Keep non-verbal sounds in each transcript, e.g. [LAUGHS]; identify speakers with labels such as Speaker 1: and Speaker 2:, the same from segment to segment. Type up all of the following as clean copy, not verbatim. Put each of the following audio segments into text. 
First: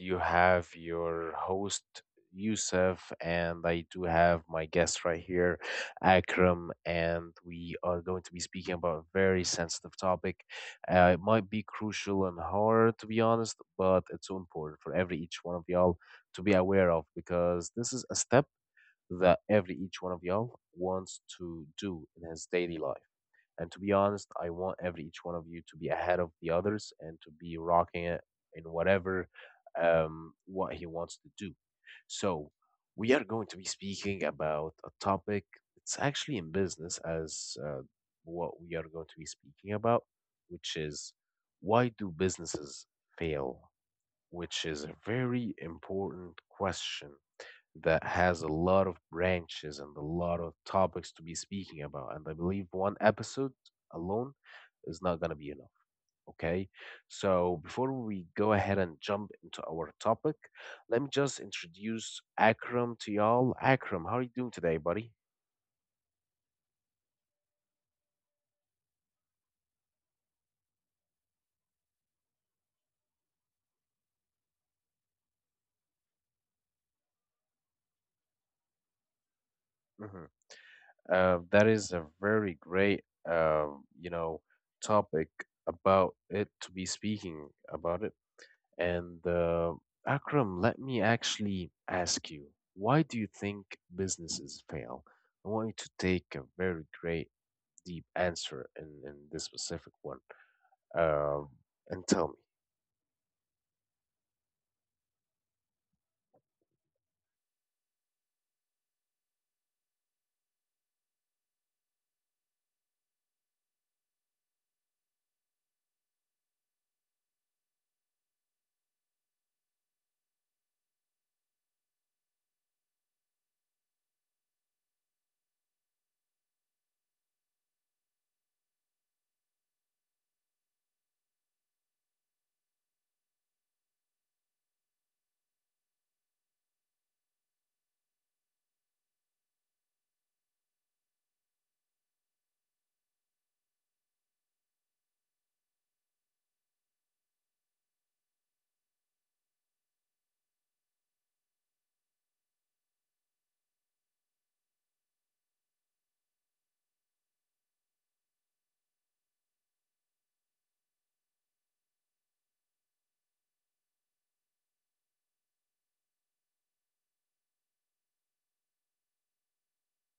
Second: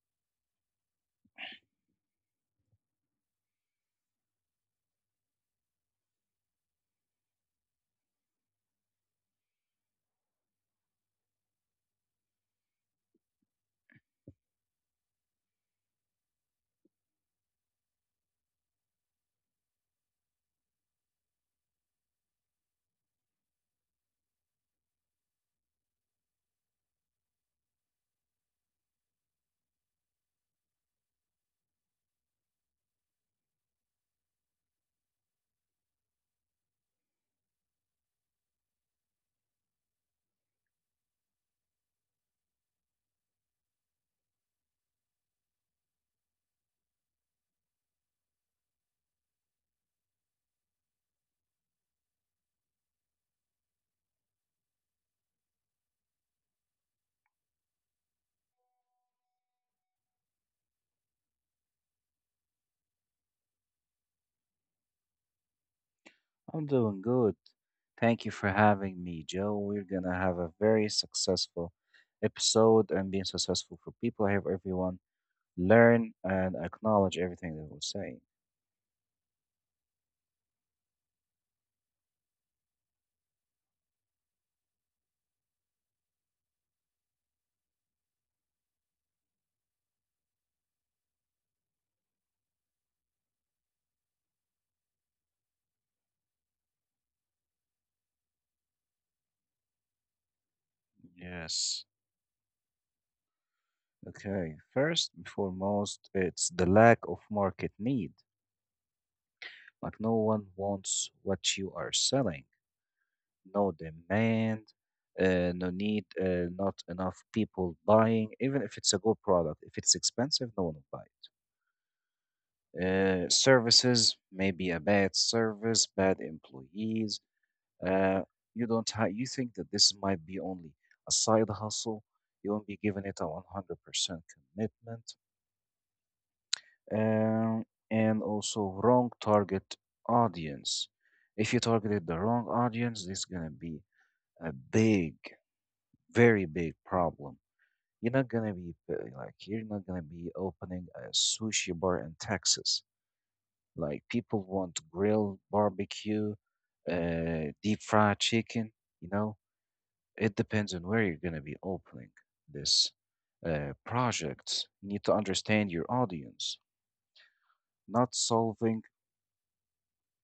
Speaker 1: you have your host Yusuf, and I do have my guest right here, Akram, and we are going to be speaking about a very sensitive topic. It might be crucial and hard to be honest, but it's so important for every each one of y'all to be aware of because this is a step that every each one of y'all wants to do in his daily life. And to be honest, I want every each one of you to be ahead of the others and to be rocking it in whatever what he wants to do. So we are going to be speaking about a topic. It's actually in business as, what we are going to be speaking about, which is, why do businesses fail? Which is a very important question that has a lot of branches and a lot of topics to be speaking about. And I believe one episode alone is not going to be enough. Okay. So before we go ahead and jump into our topic, let me just introduce Akram to y'all. Akram, how are you doing today, buddy?
Speaker 2: I'm doing good. Thank you for having me, Joe. We're gonna have a very successful episode, and being successful for people, I hope everyone learn and acknowledge everything that we're saying.
Speaker 1: Mhm. That is a very great, topic about it to be speaking about it. And Akram, let me actually ask you, why do you think businesses fail? I want you to take a very great, deep answer in this specific one, um,
Speaker 2: Yes.
Speaker 1: and tell me.
Speaker 2: Okay, first and foremost, it's the lack of market need. Like no one wants what you are selling. No demand, no need, not enough people buying. Even if it's a good product, if it's expensive, no one will buy. Services, maybe a bad service, bad employees. Uh, you don't ha- you think that this might be only a side hustle. You won't be giving it a 100% commitment. Um, and also wrong target audience. If you targeted the wrong audience, this is gonna be a big, very big problem. You're not gonna be like you're not gonna be opening a sushi bar in Texas. Like people want grill, barbecue, deep fried chicken. You know, it depends on where you're gonna be opening this project. You need to understand your audience, not solving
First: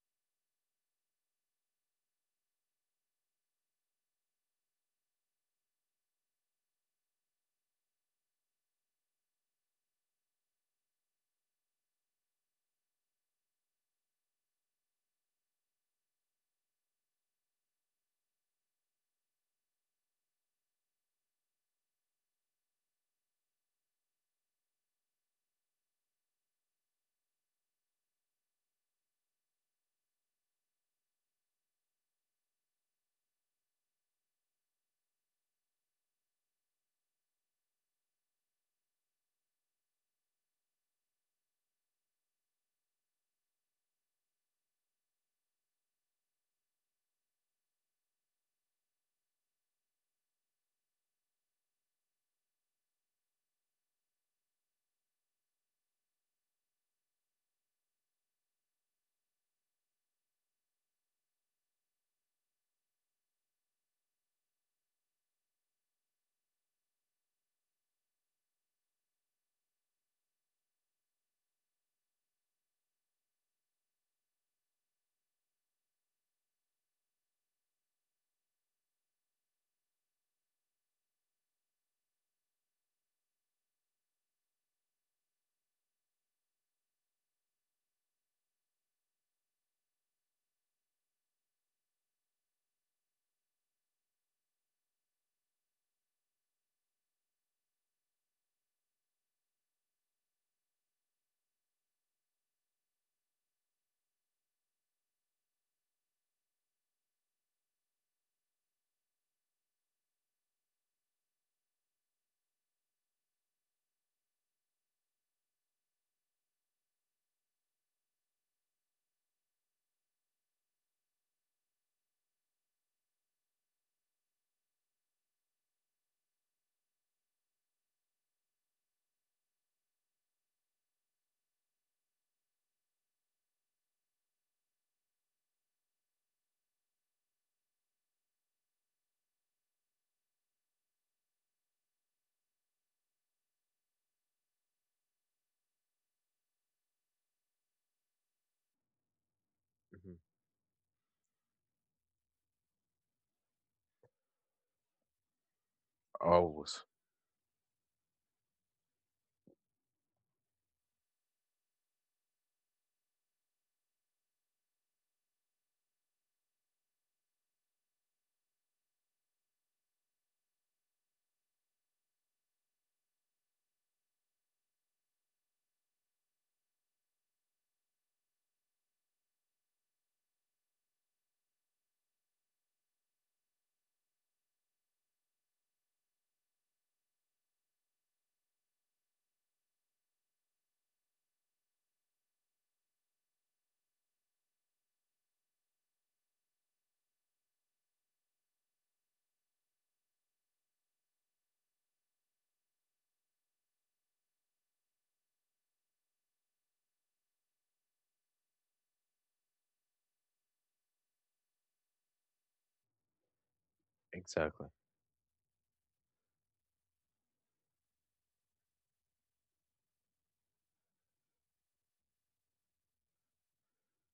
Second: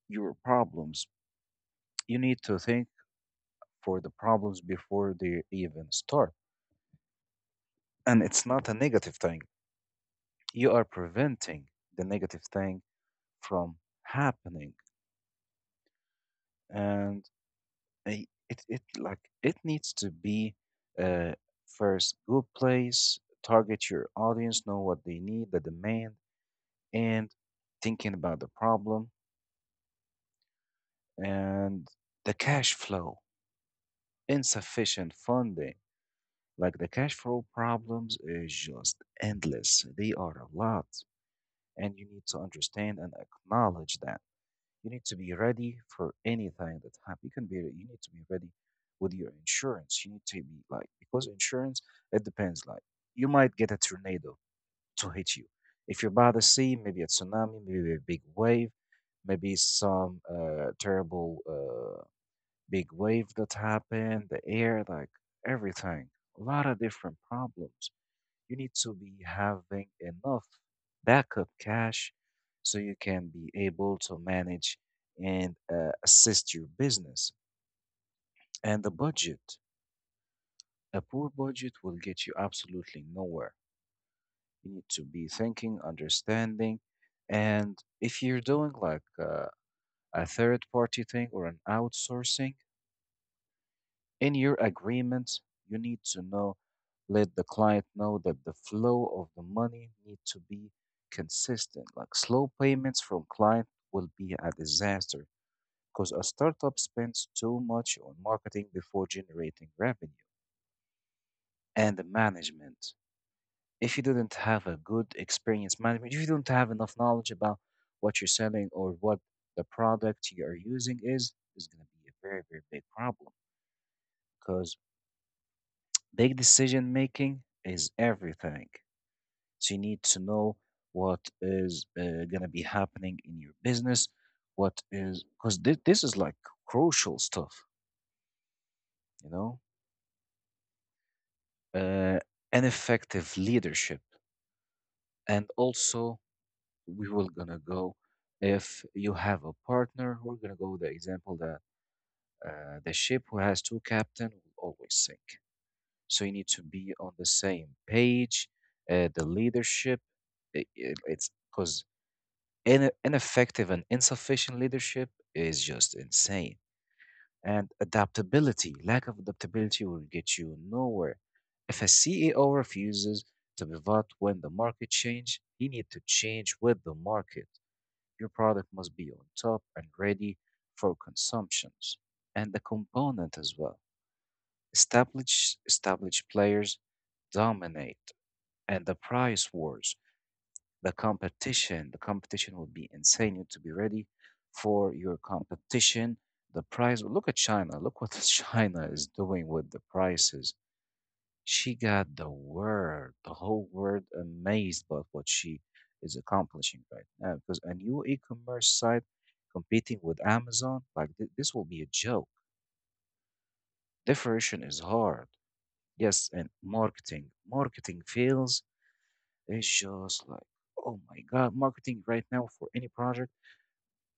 Speaker 2: your problems. You need to think for the problems before they even start. And it's not a negative thing. You are preventing the negative thing from happening. And it like it needs to be uh first good place, target your audience, know what they need, the demand, and thinking about the problem, and the cash flow, insufficient funding. Like the cash flow problems is just endless, they are a lot, and you need to understand and acknowledge that. You need to be ready for anything that happens. You need to be ready with your insurance. You need to be like because insurance it depends. Like you might get a tornado to hit you. If you're by the sea, maybe a tsunami, maybe a big wave, maybe some terrible big wave that happened, the air, like everything. A lot of different problems, you need to be having enough backup cash so you can be able to manage and assist your business and the budget. A poor budget will get you absolutely nowhere. You need to be thinking, understanding, and if you're doing like a third party thing or an outsourcing, in your agreement, you need to know, let the client know that the flow of the money need to be consistent. Like slow payments from client will be a disaster because a startup spends too much on marketing before generating revenue, and the management. If you didn't have a good experience management, if you don't have enough knowledge about what you're selling or what the product you are using is going to be a very, very big problem because big decision making is everything. So you need to know what is gonna be happening in your business, what is, because this is like crucial stuff, you know, uh, and effective leadership. And also, we will gonna go if you have a
Speaker 1: Mhm.
Speaker 2: partner. We're gonna go with the example that the ship who has two captain will always sink. So you need to
Speaker 1: Always.
Speaker 2: be on the same page. The leadership, it's because ineffective and insufficient leadership is just insane. And adaptability, lack of adaptability will get you nowhere. If a CEO refuses to pivot when the market change, he need to change with the market. Your product must be on top and ready for consumptions. And the component as well. Established players dominate, and the price wars, the competition. The competition will be insane. You need to be ready for your competition. The price. Look at China. Look what [LAUGHS] China is doing with the prices. She got the world, the whole world amazed by what she is accomplishing right now. Because a new e-commerce site competing with Amazon, like this will be a joke. Differentiation
Speaker 1: Exactly.
Speaker 2: is hard. Yes, and marketing. Marketing fails. It's just like, oh my God, marketing right now for any project,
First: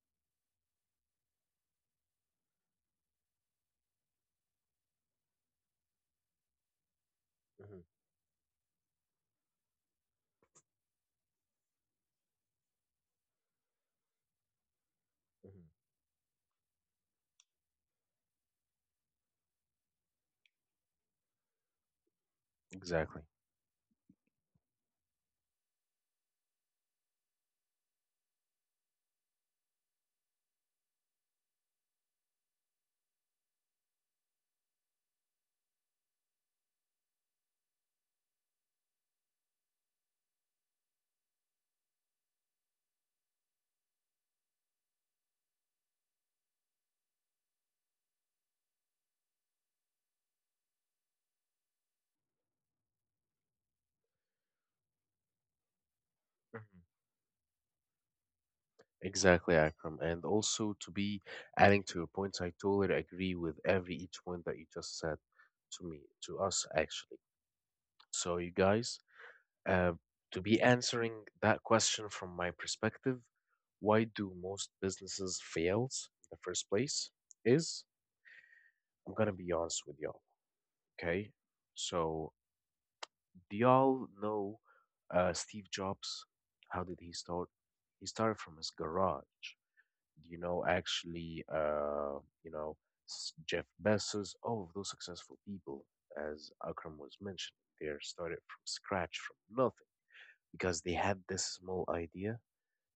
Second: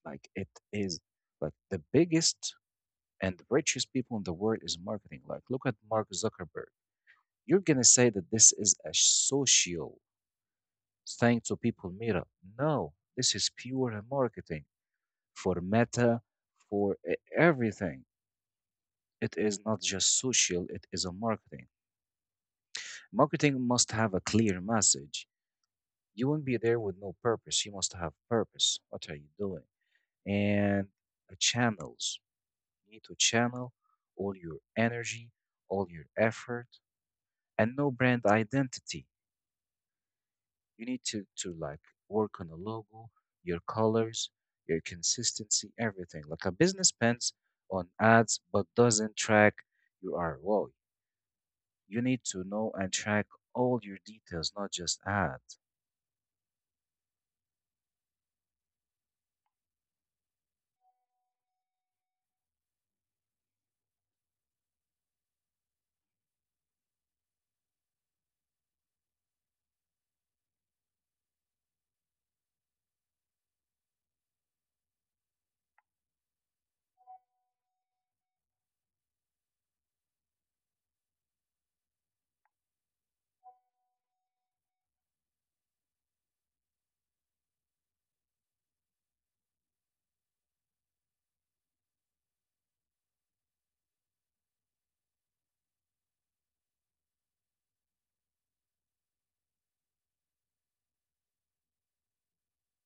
Speaker 2: like it is like the biggest and richest people in the world is marketing. Like look at Mark Zuckerberg. You're
Speaker 1: Mhm.
Speaker 2: gonna say that this is a social thing to people meetup. No, this is pure marketing for
Speaker 1: Mhm.
Speaker 2: Meta, for everything. It is not just social, it is a marketing.
Speaker 1: Exactly.
Speaker 2: Marketing must have a clear message. You won't be there with no purpose. You must have purpose. What are you doing? And channels. You need to channel all your energy, all your effort, and no brand identity. You need to, like work on a logo, your colors, your consistency, everything. Like a business spends on ads but doesn't track your ROI. You need to know and track all your details, not just ads.
Speaker 1: Exactly, Akram. And also to be adding to your points, I totally agree with every each one that you just said to me, to us actually. So you guys, uh, to be answering that question from my perspective, why do most businesses fails in the first place? Is, I'm gonna be honest with y'all, okay? So do y'all know, Steve Jobs? How did he start? He started from his garage. You know, actually, you know, s- Jeff Bezos, all of those successful people, as Akram was mentioning, they are started from scratch, from nothing, because they had this small idea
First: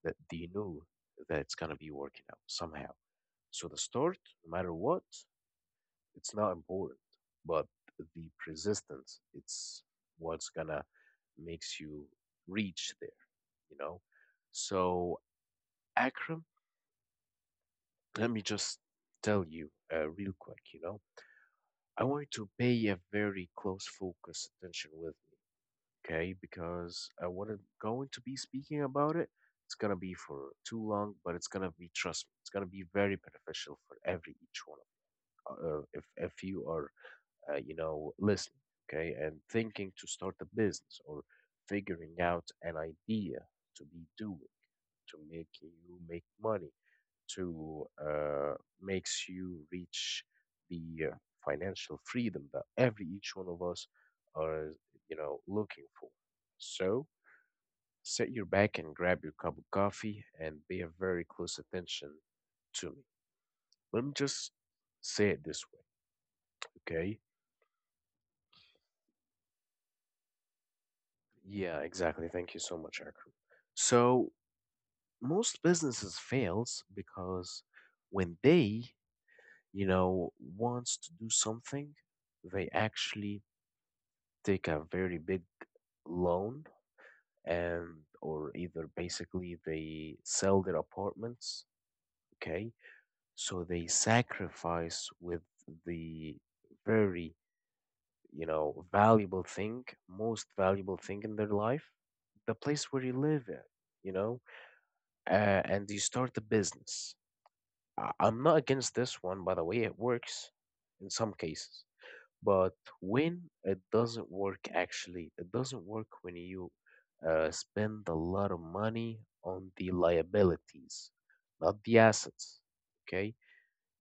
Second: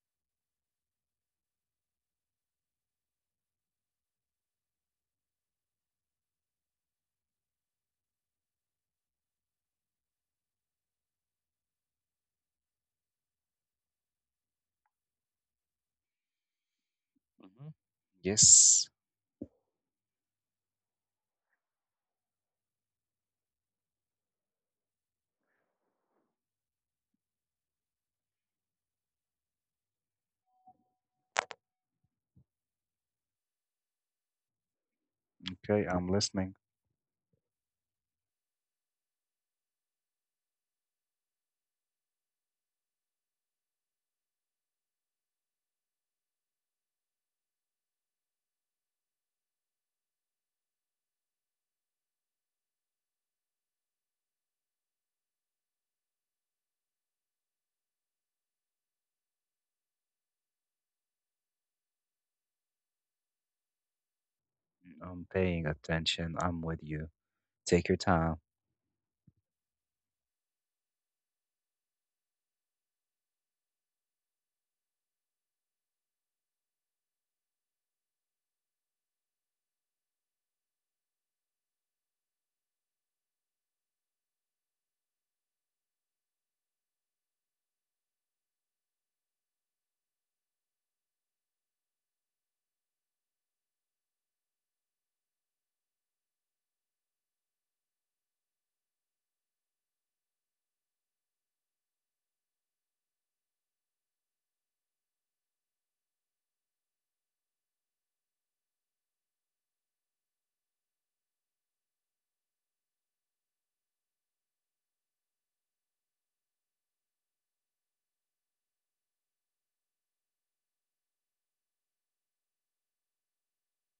Speaker 1: that they knew that it's gonna be working out somehow. So the start, no matter what, it's not important, but the persistence, it's what's gonna makes you reach there, you know. So Akram,
Speaker 2: Mhm.
Speaker 1: let me just
Speaker 2: Yes.
Speaker 1: tell you, real quick, I want you to pay a very close focus attention with me, okay? Because, what I'm going to be speaking about it, it's gonna be for too long, but it's gonna be, trust me, it's gonna be very beneficial for every each one of
Speaker 2: Okay,
Speaker 1: if
Speaker 2: I'm
Speaker 1: if
Speaker 2: listening.
Speaker 1: you are, you know, listening, okay, and thinking to start a business or figuring out an idea to be doing to make you make money to, makes you reach the, financial freedom that every each one of us are looking for. So sit your back and grab your cup of coffee and pay a very close attention to me. Let me just
Speaker 2: Mm, I'm
Speaker 1: say it this
Speaker 2: paying
Speaker 1: way,
Speaker 2: attention. I'm with you.
Speaker 1: okay?
Speaker 2: Take your time.
Speaker 1: Yeah, exactly. Thank you so much, Akram. So most businesses fails because when they wants to do something, they actually take a very big loan, and or either basically they sell their apartments, okay, so they sacrifice with the very, valuable thing, most valuable thing in their life, the place where you live in, you know and you start a business. I'm not against this one, by the way, it works in some cases. But when it doesn't work, actually, it doesn't work when you, spend a lot of money on the liabilities, not the assets. Okay?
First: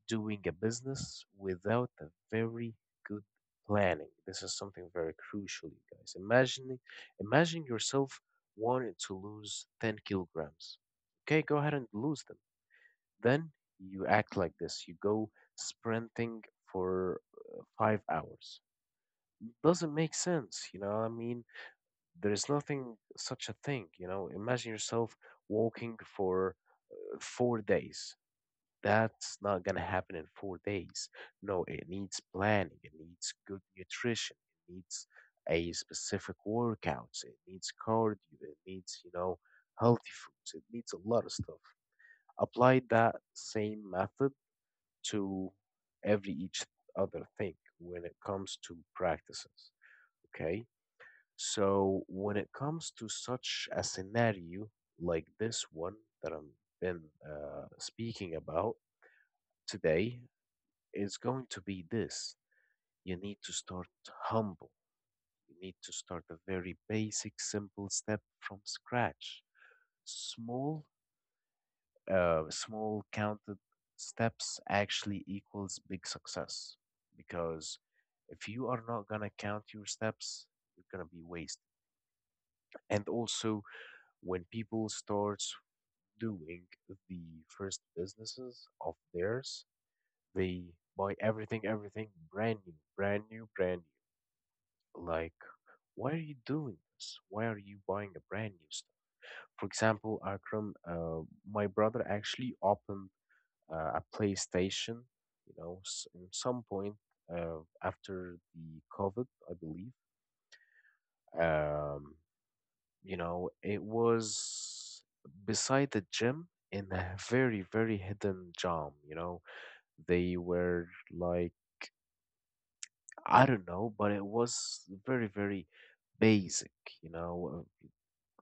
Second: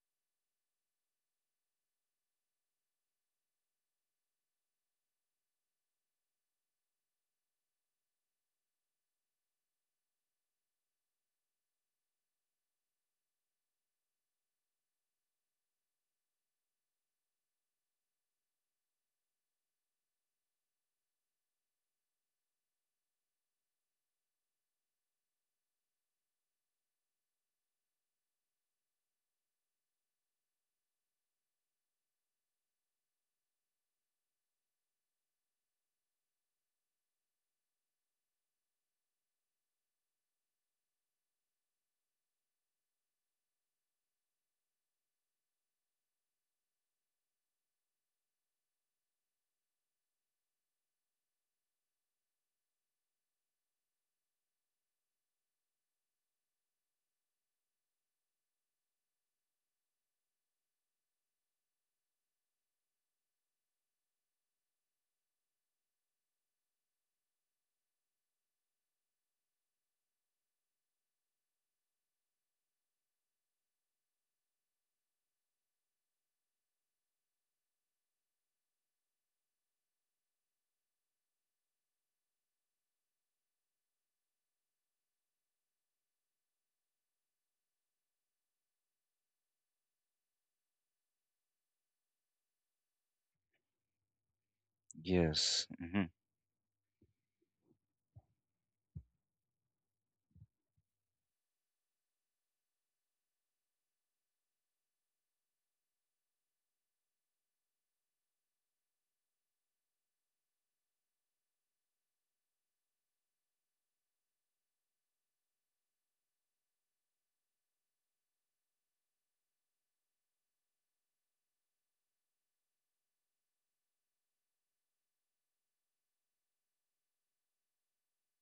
Speaker 1: Doing a business without a very good planning. This is something very crucial, you guys. Imagine, imagine yourself wanting to lose 10 kilograms. Okay, go ahead and lose them. Then you act like this. You go sprinting for, 5 hours, doesn't make sense. I mean, there is nothing such a thing. Imagine yourself walking for, 4 days. That's not gonna happen in 4 days. No, it needs planning, it needs good nutrition, it needs a specific workouts, it needs cardio, it needs, healthy foods, it needs a lot of stuff. Apply that same method to every each other thing when it comes to practices. Okay. So when it comes to such a scenario like this one that I've been, speaking about today, is going to be this. You need to start humble. You need to start a very basic, simple step from scratch. Small, small counted steps actually equals big success, because if you are not gonna count your steps, you're gonna be wasted. And also, when people starts doing the first businesses of theirs. They buy everything, everything brand new, brand new, brand new. Like,
Speaker 2: Yes. Hmm.
Speaker 1: why are you doing this? Why are you buying a brand new stuff? For example, Akram, my brother actually opened, a PlayStation, in some point, after the COVID, I believe. Um, it was beside the gym in a very, very hidden gem. They were like, I don't know, but it was very, very basic, you know,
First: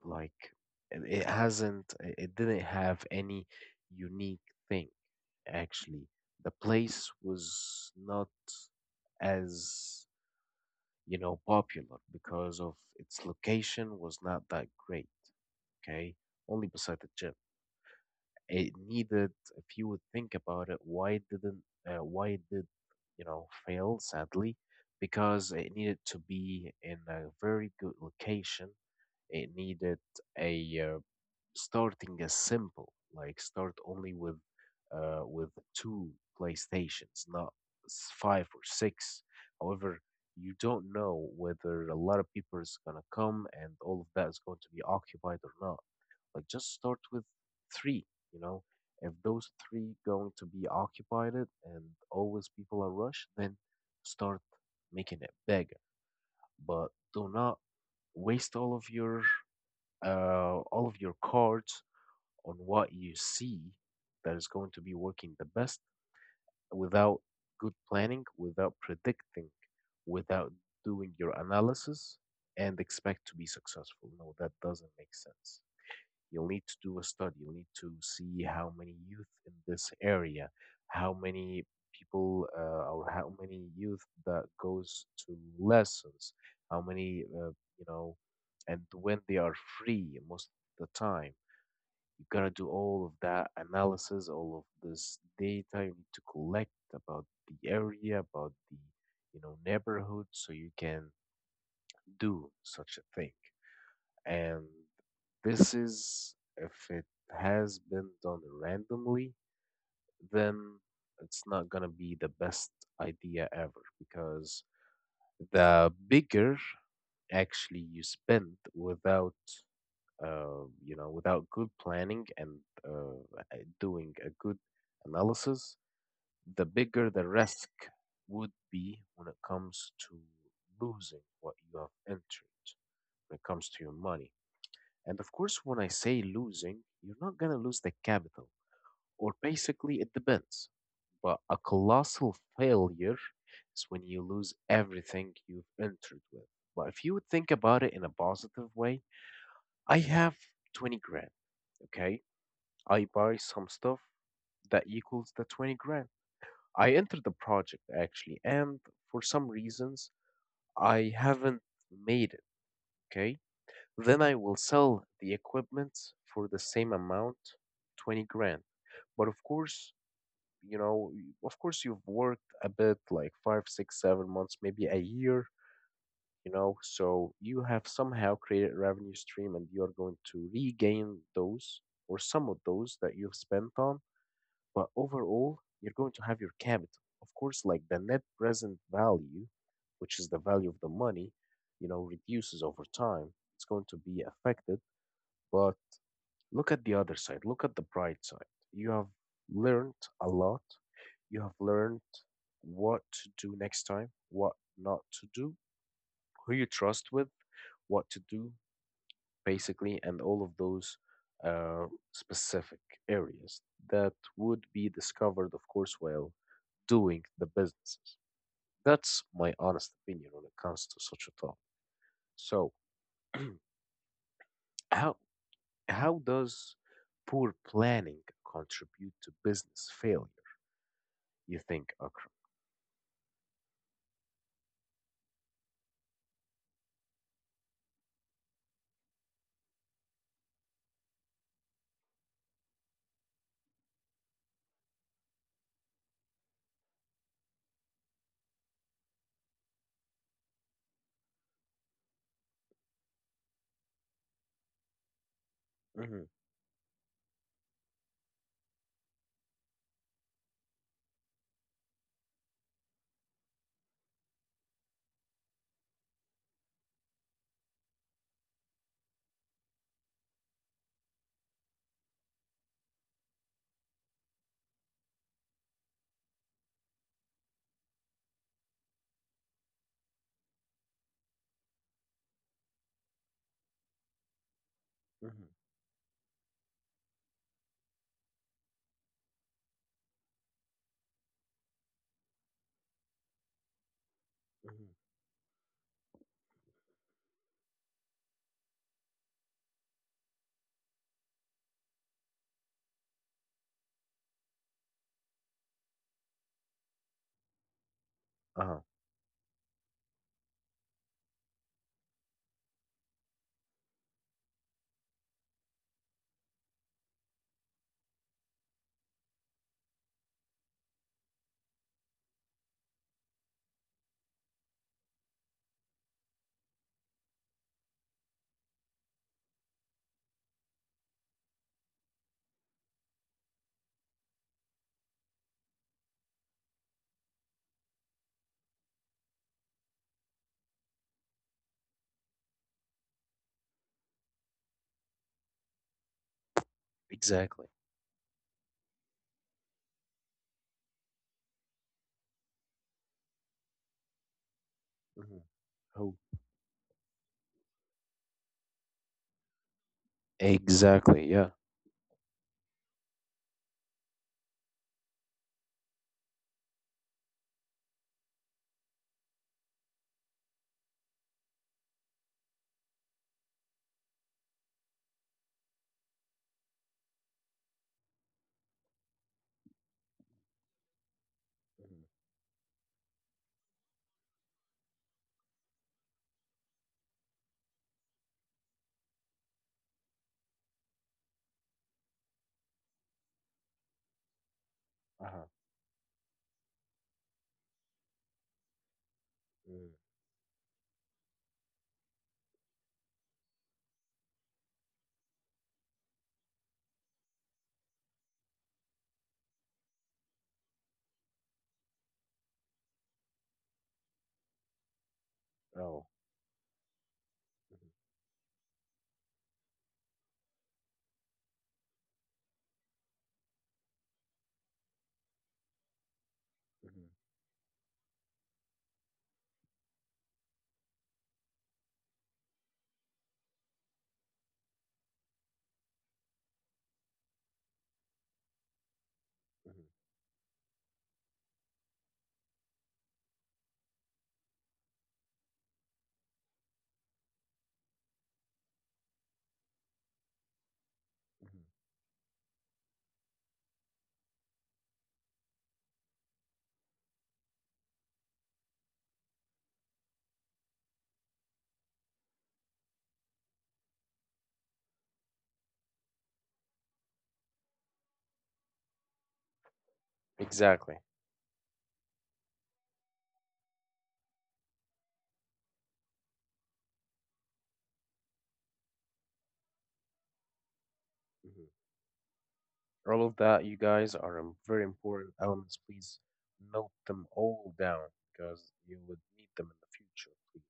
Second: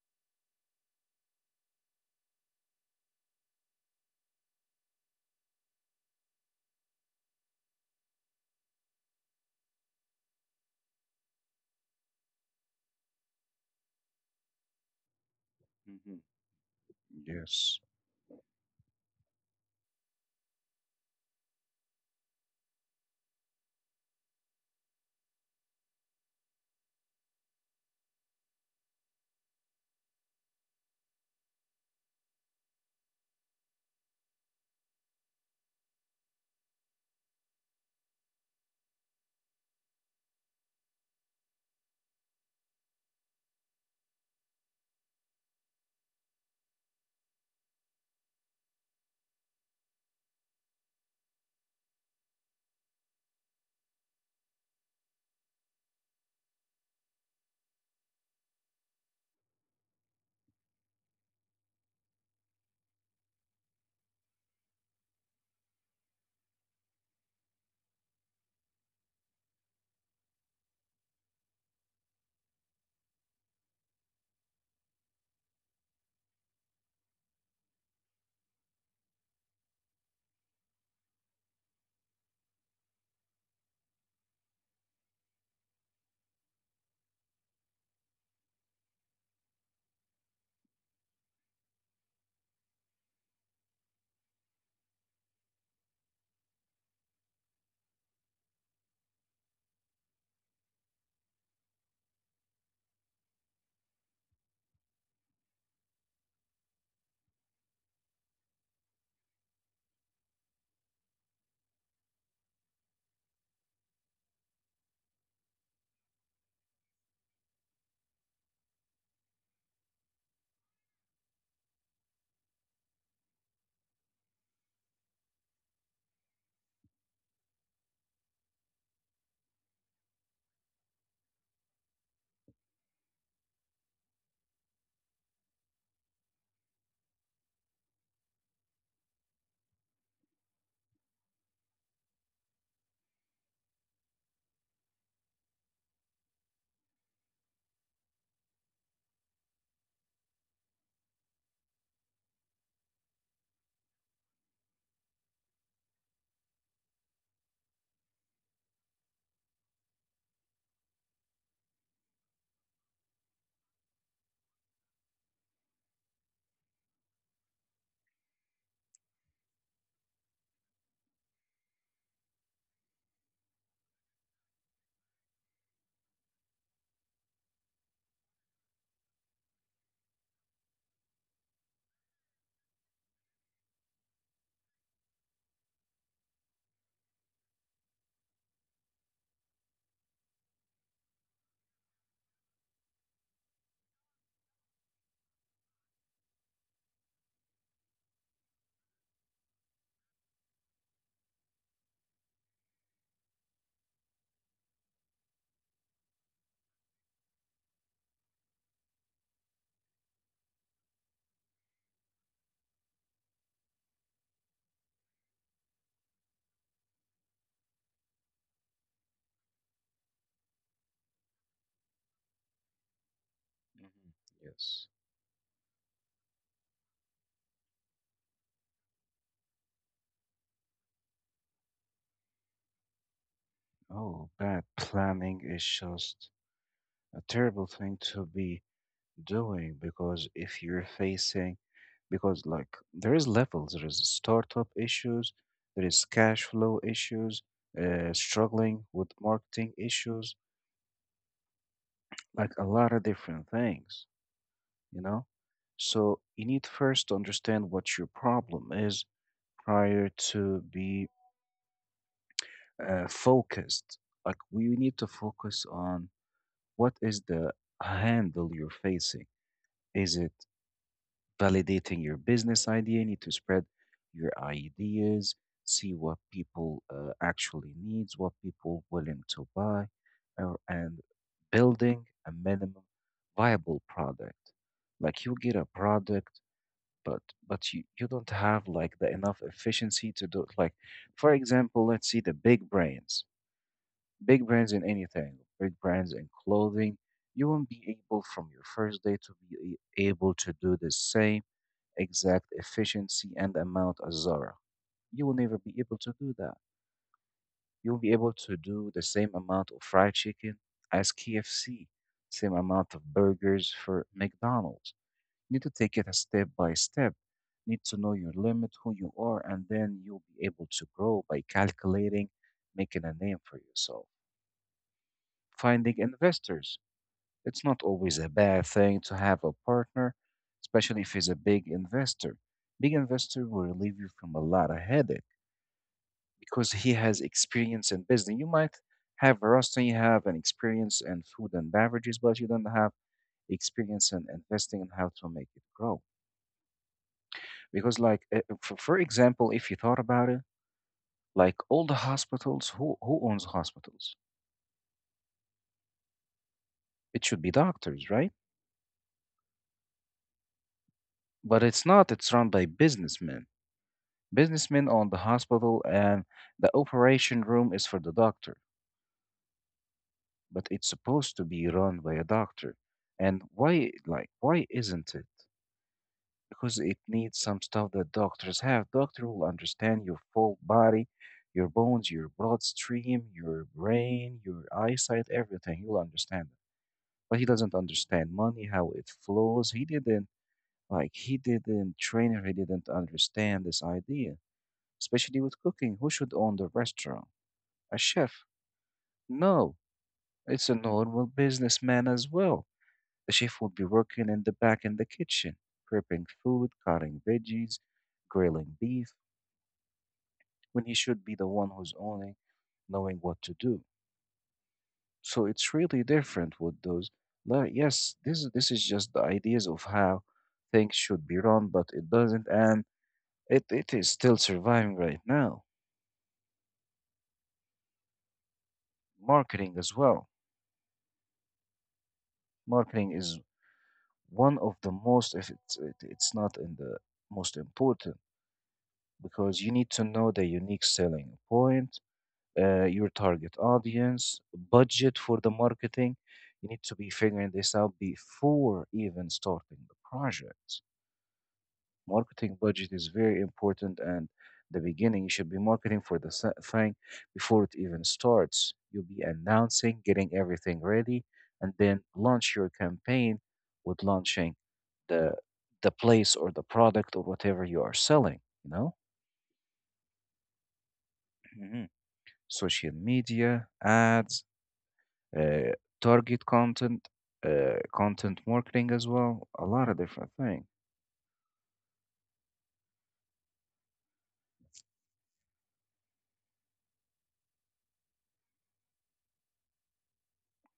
Speaker 1: like it hasn't, it didn't have any unique thing, actually. The place was not as, popular, because of its location was not that great, okay?
Speaker 2: Hmm.
Speaker 1: Only beside the gym.
Speaker 2: Yes.
Speaker 1: It needed, if you would think about it, why didn't, why it did fail sadly, because it needed to be in a very good location, it needed a, starting as simple, like start only with with two playstations, not five or six, however, you don't know whether a lot of people is going to come and all of that is going to be occupied or not, like just start with three, you know. If those three going to be occupied and always people are rushed, then start making it bigger. But do not waste all of your, all of your cards on what you see that is going to be working the best, without good planning, without predicting, without doing your analysis, and expect to be successful. No, that doesn't make sense. You'll need to do a study. You'll need to see how many youth in this area, how many people, or how many youth that goes to lessons, how many you know, and when they are free most of the time. You gotta do all of that analysis, all of this data you need to collect about the area, about the neighborhood, so you can do such a thing. And this is, if it has been done randomly, then it's not going to be the best idea ever, because the bigger actually you spend without, without good planning and doing a good analysis, the bigger the risk would be when it comes to losing what you have entered when it comes to your money. And of course, when I say losing, you're not going to lose the capital, or basically it depends. But a colossal failure is when you lose everything you've entered with. But if you would think about it in a positive way, I have 20 grand, okay? I buy some stuff that equals the 20 grand. I entered the project actually, and for some reasons, I haven't made it, okay? Then I will sell the equipment for the same amount, 20 grand. But of course, of course, you've worked a bit like 5, 6, 7 months, maybe a year, so you have somehow created a revenue stream and you're going to regain those or some of those that you've spent on. But overall, you're going to have your capital. Of course, like the net present value, which is the value of the money, reduces over time. It's going to be affected, but look at the other side. Look at the bright side. You have learned a lot. You have learned what to do next time, what not to do, who you trust with, what to do, basically, and all of those, uh, specific areas that would be discovered, of course, while doing the businesses. That's my honest opinion when it comes to such a topic. So, [CLEARS THROAT]
Speaker 2: Mhm. Yes.
Speaker 1: how how does poor planning contribute to business failure? You think occur.
Speaker 2: Oh, bad planning is just a terrible thing to be doing because if you're facing, because like there is levels, there is startup issues, there is cash flow issues, struggling with marketing issues, like a lot of different things, you know? So
Speaker 1: Mhm,
Speaker 2: you need first to understand what your problem is prior to be focused. Like we need to focus on what is the handle you're facing? Is it validating your business idea? You need to spread your ideas, see what people actually needs, what people willing to buy, or, and building a minimum viable product. Like you
Speaker 1: mhm,
Speaker 2: get a product, but you don't have like the enough efficiency to do it. Like for example, let's see the big brands. Big brands
Speaker 1: mhm.
Speaker 2: in anything, big brands in clothing, you won't be able from your first day to be able to do the same exact efficiency and amount as Zara. You will never be able to do that. You will be able to
Speaker 1: Uh-huh.
Speaker 2: do the same amount of fried chicken as KFC, same amount of burgers for McDonald's. You need to take it a step by step. Need to know your limit, who you are, and then you'll be able to grow by calculating, making a name for yourself, finding investors. It's not always a bad thing to have a partner, especially if he's a big investor. Big investor will relieve you from a lot of headache because he has experience in business. You might have Rustin, you have an experience in food and beverages, but you don't have experience in investing and how to make it grow.
Speaker 1: Exactly.
Speaker 2: Because, like, for example, if you thought about it, like all the hospitals, who owns hospitals?
Speaker 1: Mhm. Who?
Speaker 2: It should be doctors, right?
Speaker 1: Exactly. Yeah.
Speaker 2: But it's not, it's run by businessmen. Businessmen own the hospital, and the operation room is for the doctor, but it's supposed to be run by a doctor. And why, like, why isn't it? Because it needs some stuff that doctors have. Doctor will understand your full body, your
Speaker 1: Mhm.
Speaker 2: bones, your bloodstream, your brain, your eyesight, everything. You'll understand it. But he doesn't understand money, how it flows. He didn't, like he didn't train her, he didn't understand this idea, especially
Speaker 1: Uh-huh.
Speaker 2: with cooking. Who should own the restaurant? A chef. No,
Speaker 1: Mm.
Speaker 2: it's a normal businessman as well. The chef would be working in the back in the kitchen, prepping food, cutting veggies, grilling beef, when he should be the one who's only knowing what to do. So it's really
Speaker 1: Oh.
Speaker 2: different with those. Like, yes, this is just the ideas of how things should be run, but it doesn't, and it is still surviving right now.
Speaker 1: Mhm,
Speaker 2: Marketing as well. Marketing is one of the most, if it's not in the most important, because you need
Speaker 1: mhm,
Speaker 2: to know the unique selling point, your target audience, budget for the marketing. You need to be figuring this out before even starting the project.
Speaker 1: mhm.
Speaker 2: Marketing budget is very important, and the beginning you should be marketing for the thing before it even starts. You'll be announcing, getting everything ready, and then launch your campaign with launching the place or the product or whatever you are selling. You know.
Speaker 1: Exactly.
Speaker 2: Mhm. Social media, ads, uh, target content, content marketing as well, a lot of different things.
Speaker 1: Mhm. All of that, you guys, are very important elements. Please note them all down because you would need them in the future, please.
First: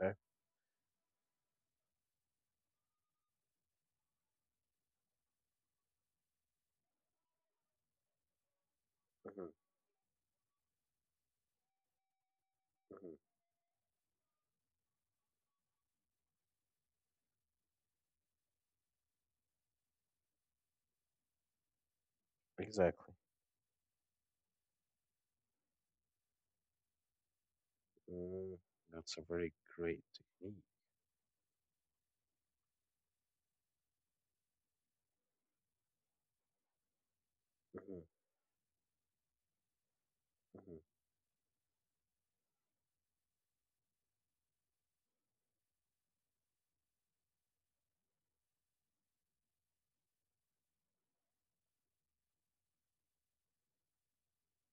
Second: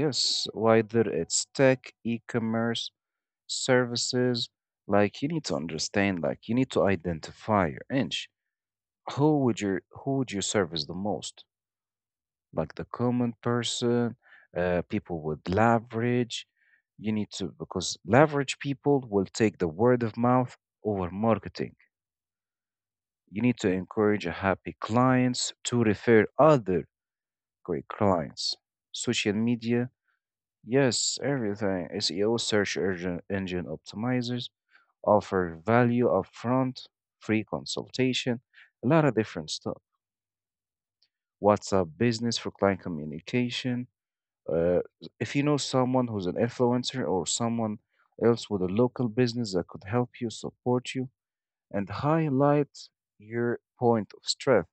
Speaker 1: Okay?
Speaker 2: whether it's tech, e-commerce, services, like you need to understand, like you need to identify your niche. Who
Speaker 1: Hmm.
Speaker 2: would you who would you service the most? Like the
Speaker 1: Hmm.
Speaker 2: common person, people with leverage. You need to, because leverage people will take the word of mouth over marketing.
Speaker 1: Exactly.
Speaker 2: You need to encourage happy clients to refer other great
Speaker 1: Mm,
Speaker 2: clients.
Speaker 1: that's a
Speaker 2: Social
Speaker 1: very
Speaker 2: media,
Speaker 1: great technique.
Speaker 2: yes, everything. SEO, search engine optimizers, offer value upfront, free
Speaker 1: Hmm.
Speaker 2: consultation, a lot of different stuff.
Speaker 1: Hmm.
Speaker 2: WhatsApp business for client communication. Uh, if you know someone who's an influencer or someone else with a local business that could help you, support you, and highlight your point of strength,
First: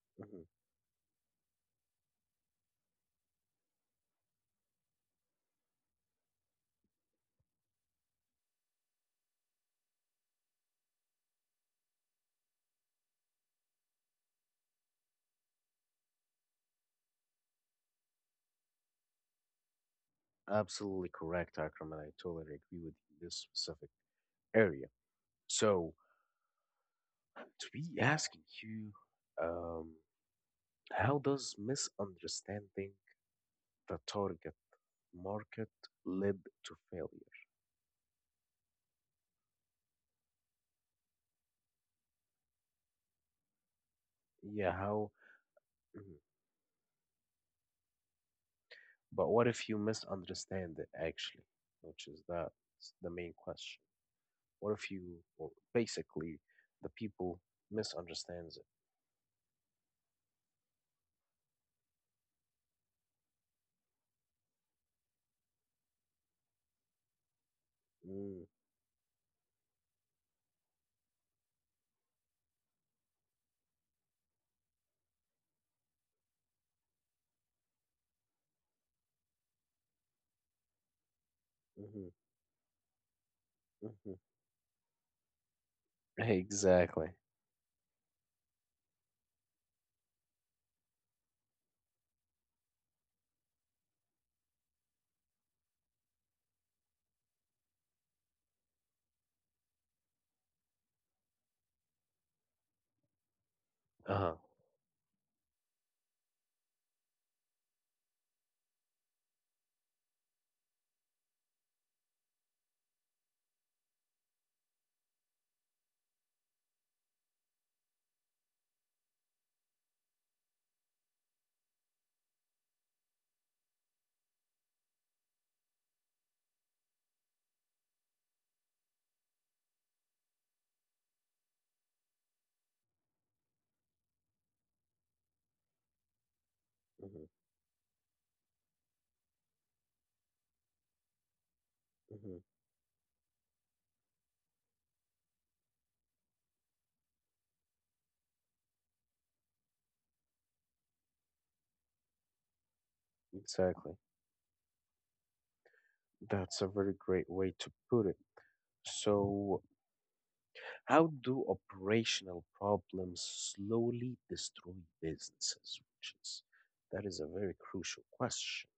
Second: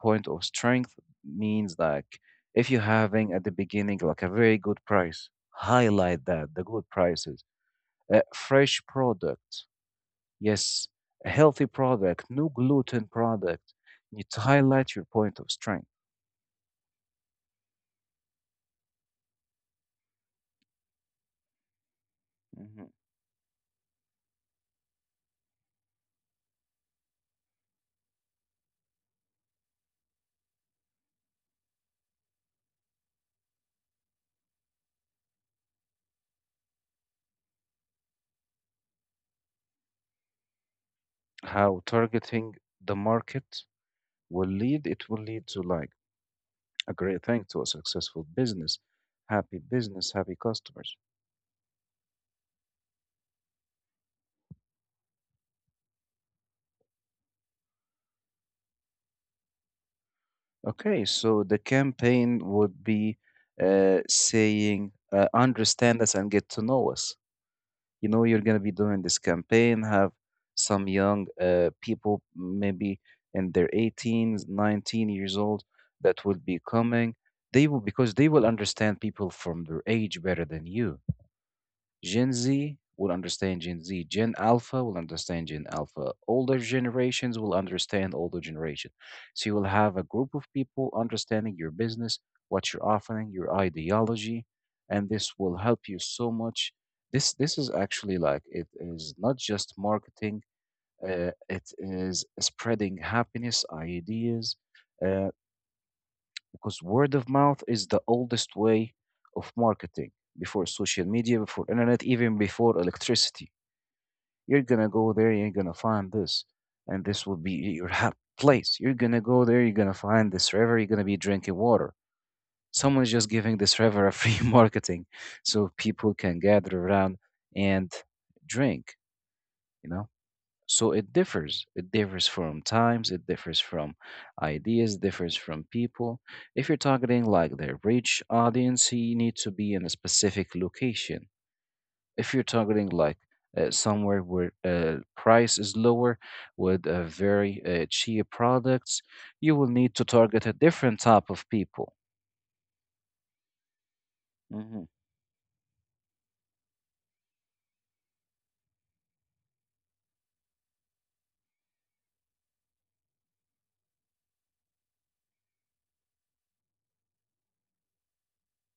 Speaker 2: point of
Speaker 1: Hmm.
Speaker 2: strength means like if you're having at the beginning like a very good price, highlight that the good prices, a fresh product, yes, a healthy product, no gluten product. You need to highlight your point of strength.
Speaker 1: Absolutely correct, Akram, and I totally agree
Speaker 2: Mhm.
Speaker 1: with you in this specific area. So, to be asking you, um, how does misunderstanding the target market led to failure.
Speaker 2: How targeting the market will
Speaker 1: Yeah,
Speaker 2: lead, it
Speaker 1: how?
Speaker 2: will lead to like
Speaker 1: Mhm.
Speaker 2: a great thing to a successful
Speaker 1: But what if you
Speaker 2: business, happy
Speaker 1: misunderstand it
Speaker 2: customers.
Speaker 1: actually, which is that's the main question. What if you, or basically, the people misunderstands it?
Speaker 2: Okay, so the campaign would be saying, understand us and get to know us. You know, you're
Speaker 1: Mm,
Speaker 2: going to be doing this campaign, have some young people, maybe in their 18, 19 years old, that will be coming. They will, because they will understand people from their age better than you.
Speaker 1: hmm
Speaker 2: Gen Z will understand Gen Z.
Speaker 1: hmm
Speaker 2: Gen Alpha will understand Gen Alpha.
Speaker 1: [LAUGHS]
Speaker 2: Older
Speaker 1: Exactly.
Speaker 2: generations will understand older generation. So you will have a group of people understanding your business, what you're offering, your ideology, and this will help you so much. This is actually like it is not just marketing. It is spreading happiness,
Speaker 1: Uh-huh.
Speaker 2: ideas. Uh, because word of mouth is the oldest way of marketing before social media, before internet, even before electricity. You're gonna go there, you're gonna find this, and this will be your place. You're gonna go there, you're gonna find this river, you're gonna be drinking water. Someone's just giving this river a free [LAUGHS] marketing, so people can gather around and drink, you know? So it differs from times, it differs from ideas, differs from people. If you're targeting
Speaker 1: Hmm
Speaker 2: like the rich audience, you need to be in a specific location. If
Speaker 1: hmm
Speaker 2: you're targeting like somewhere where price is lower with a very cheap products, you will need to target a different type of people.
Speaker 1: Exactly.
Speaker 2: hmm
Speaker 1: That's a very great way to put it. So, how do operational problems slowly destroy businesses? Which is that is a very crucial question.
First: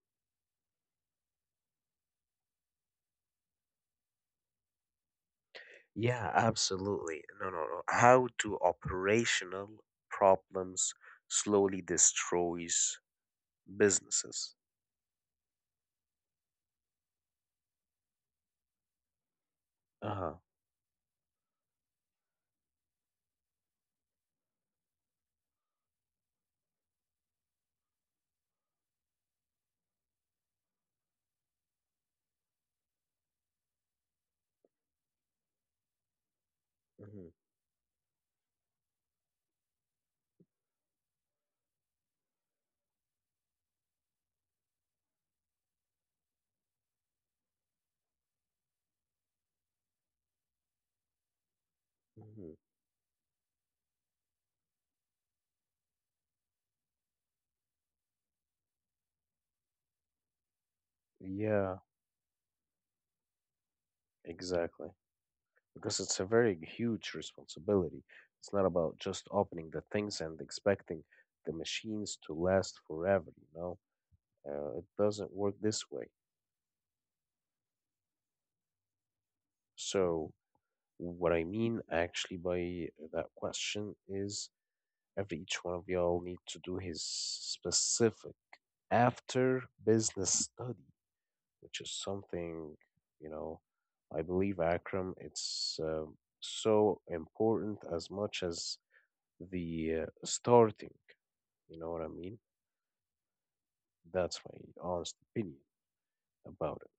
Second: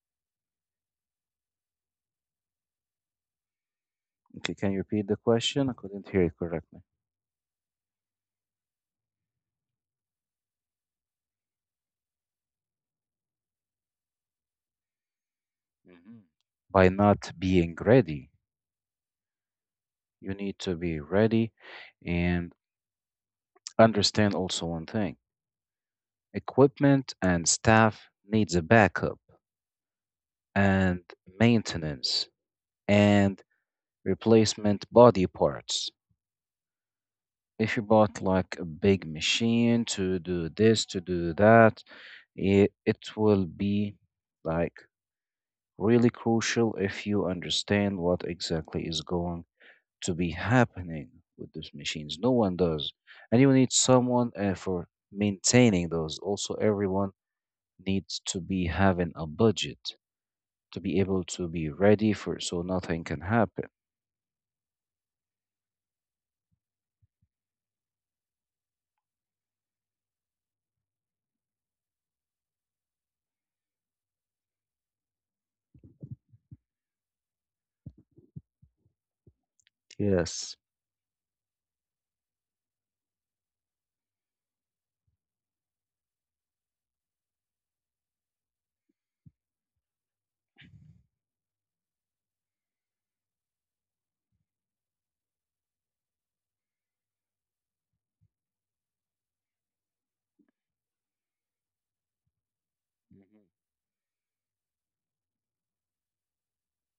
Speaker 2: okay, can you repeat the question? I couldn't hear
Speaker 1: Yeah,
Speaker 2: it correctly.
Speaker 1: absolutely. No, no, no. How do operational problems slowly destroys businesses?
Speaker 2: Mhm. By not being ready.
Speaker 1: Uh-huh.
Speaker 2: You need to be ready and understand also one thing: equipment and staff needs a backup and maintenance and replacement body parts.
Speaker 1: Hmm
Speaker 2: If you bought like a big machine to do this, to do that, it will be like really crucial if you understand what exactly is going to be happening with these machines. No
Speaker 1: hmm
Speaker 2: one does. And you need someone for maintaining those. Also, everyone needs to be having a budget to be able to be
Speaker 1: Yeah,
Speaker 2: ready for it so nothing can happen.
Speaker 1: exactly. Because it's a very huge responsibility. It's not about just opening the things and expecting the machines to last forever, you know? It doesn't work this way. So,
Speaker 2: Yes.
Speaker 1: what I mean actually by that question is every each one of y'all need to do his specific after business study, which is something, you know, I believe Akram, it's so important as much as the starting. You know what I mean?
Speaker 2: Mhm.
Speaker 1: That's my honest opinion about it.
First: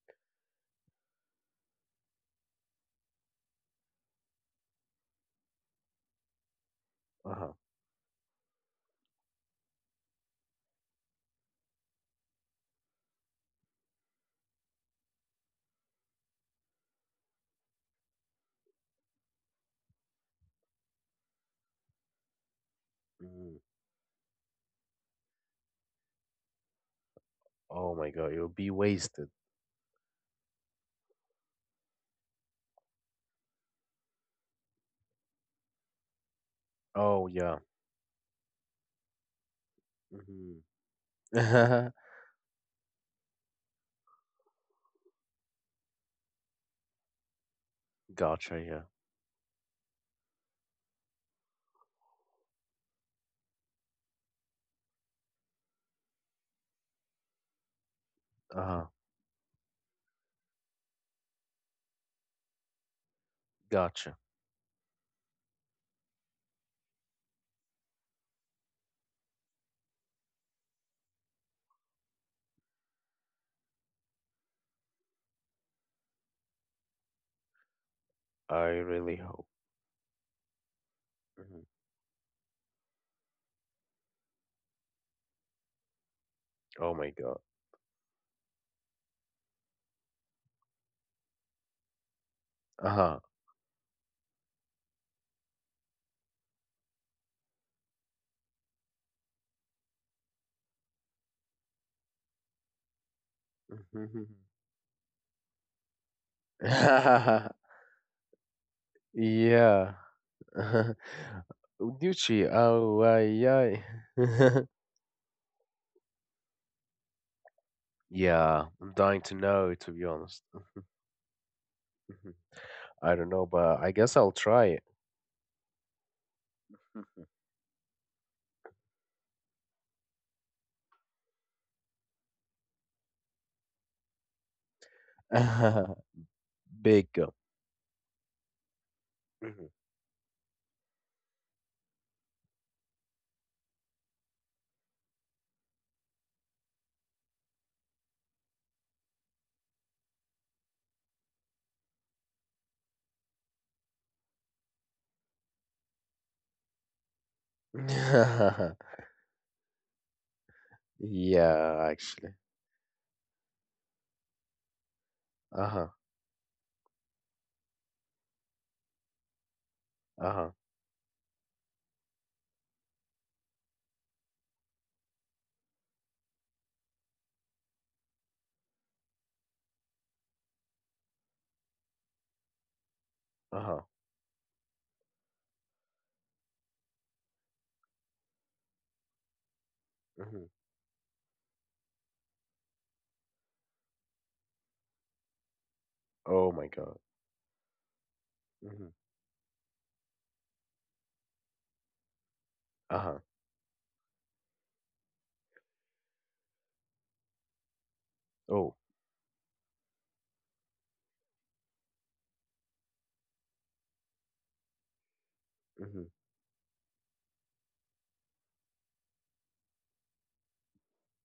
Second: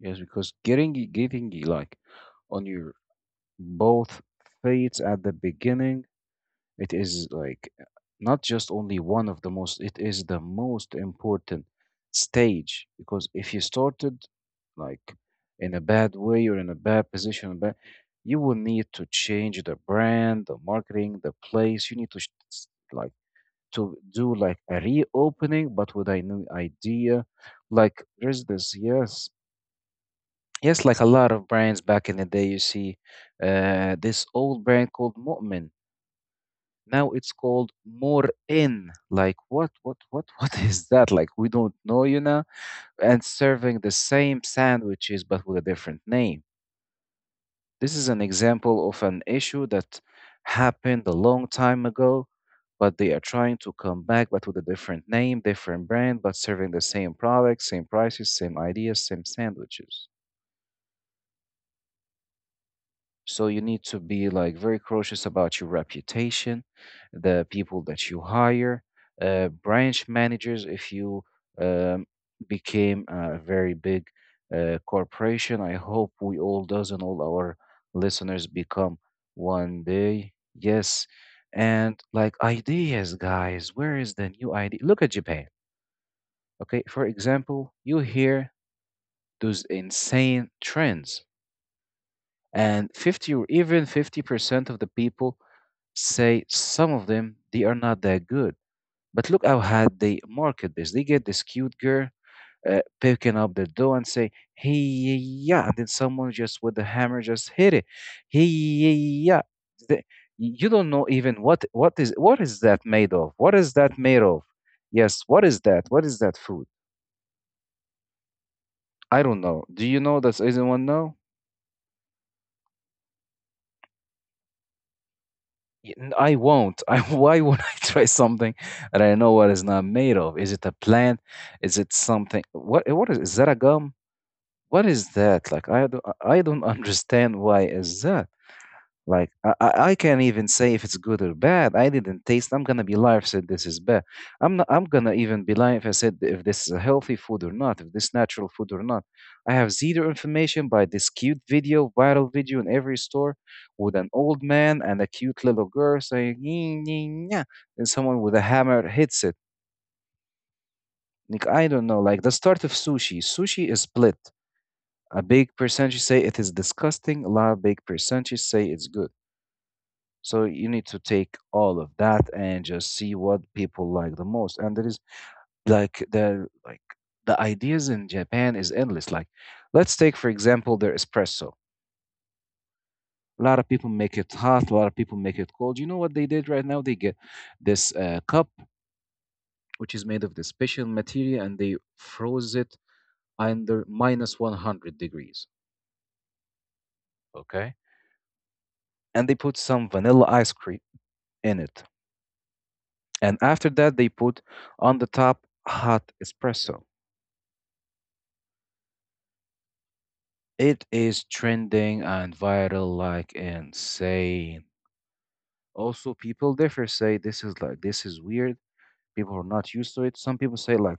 Speaker 2: Yes, because like on your both feet at the beginning, it
Speaker 1: Uh
Speaker 2: is
Speaker 1: huh.
Speaker 2: like not just only one of the most, it is the most important stage, because if you started like in a bad way or in a bad position, but you will need to change the brand, the marketing, the place. You need to like
Speaker 1: Mm.
Speaker 2: to do like a reopening, but with a new idea.
Speaker 1: Oh my God,
Speaker 2: Like
Speaker 1: you'll be
Speaker 2: there's this,
Speaker 1: wasted.
Speaker 2: yes, yes, like a lot of brands back in the day. You see, this old brand called Mu'min.
Speaker 1: Oh
Speaker 2: Now
Speaker 1: yeah.
Speaker 2: it's called More In. Like what,
Speaker 1: Mm-hmm.
Speaker 2: [LAUGHS] what is that? Like we don't know. And serving the same sandwiches but with a different name.
Speaker 1: [LAUGHS]
Speaker 2: This is an
Speaker 1: Gotcha. Yeah.
Speaker 2: example of an issue that happened a long time ago, but they are trying to come back, but with a different name, different brand, but serving the same product, same prices,
Speaker 1: Uh
Speaker 2: same
Speaker 1: huh.
Speaker 2: ideas, same sandwiches. So you need
Speaker 1: Gotcha.
Speaker 2: to be like very cautious about your reputation, the people that you hire, branch managers. If you um, became a very big corporation, I hope we all does and all our
Speaker 1: I
Speaker 2: listeners
Speaker 1: really
Speaker 2: become
Speaker 1: hope.
Speaker 2: one day. Yes,
Speaker 1: Mhm.
Speaker 2: and like ideas, guys. Where is the new idea? Look at Japan.
Speaker 1: Oh my
Speaker 2: Okay, for
Speaker 1: God.
Speaker 2: example, you hear those insane trends,
Speaker 1: Uh huh.
Speaker 2: and 50 or even 50% of the people say some of them they are not that good, but look how hard they market this. They get this cute girl picking up the dough
Speaker 1: Mhm.
Speaker 2: and say, "Hey yeah yeah," and then someone just with the hammer
Speaker 1: [LAUGHS]
Speaker 2: just hit it, "Hey yeah yeah."
Speaker 1: Yeah.
Speaker 2: The-
Speaker 1: [LAUGHS]
Speaker 2: you don't know even
Speaker 1: Gucci.
Speaker 2: what is
Speaker 1: Oh,
Speaker 2: that
Speaker 1: uh,
Speaker 2: made of
Speaker 1: yeah.
Speaker 2: what is that made of Yes, what is that food?
Speaker 1: [LAUGHS] Yeah, I'm dying to
Speaker 2: I don't
Speaker 1: know, to
Speaker 2: know,
Speaker 1: be
Speaker 2: do you
Speaker 1: honest.
Speaker 2: know, does anyone know?
Speaker 1: Mhm. I don't know, but I guess I'll try it.
Speaker 2: I won't. [LAUGHS] Why would I try something that I know what it's not made of? Is it a plant? Is it something? What? What is? Is that a gum? What is that? Like
Speaker 1: [LAUGHS]
Speaker 2: I don't. I don't [LAUGHS]
Speaker 1: Big.
Speaker 2: understand why is that. Like
Speaker 1: Mhm.
Speaker 2: I can't even say if it's good or bad. I didn't taste. I'm gonna be liar if I said this is bad. I'm not. I'm gonna even be lying if I said if this is a healthy food or not. If this natural food or not. I have zero information by this cute video, viral video in every store, with an old man and a cute little girl saying, "Nyeh, nyeh, nyeh," and someone with a hammer hits it.
Speaker 1: [LAUGHS]
Speaker 2: Like I
Speaker 1: Yeah,
Speaker 2: don't know.
Speaker 1: actually.
Speaker 2: Like the start of sushi. Sushi is split. A
Speaker 1: Uh
Speaker 2: big
Speaker 1: huh.
Speaker 2: percentage say it is disgusting. A lot of big percentage say it's good.
Speaker 1: Uh huh.
Speaker 2: So you need to take all of that and just see what people like the most. And there is like the ideas in Japan is endless. Like let's take for example their espresso.
Speaker 1: Uh
Speaker 2: A
Speaker 1: huh.
Speaker 2: lot of people make it hot, a lot of people make it cold. You know what they did right now? They get this cup which is
Speaker 1: Mhm.
Speaker 2: made of this special material and they froze it under minus 100 degrees,
Speaker 1: Oh my God.
Speaker 2: okay?
Speaker 1: Mhm.
Speaker 2: And they put some vanilla ice cream in it.
Speaker 1: Uh huh.
Speaker 2: And after that they put on the top hot espresso.
Speaker 1: Oh.
Speaker 2: It is trending and viral like insane.
Speaker 1: Mhm.
Speaker 2: Also, people differ, say this is like this is weird. People are not used to it. Some people say like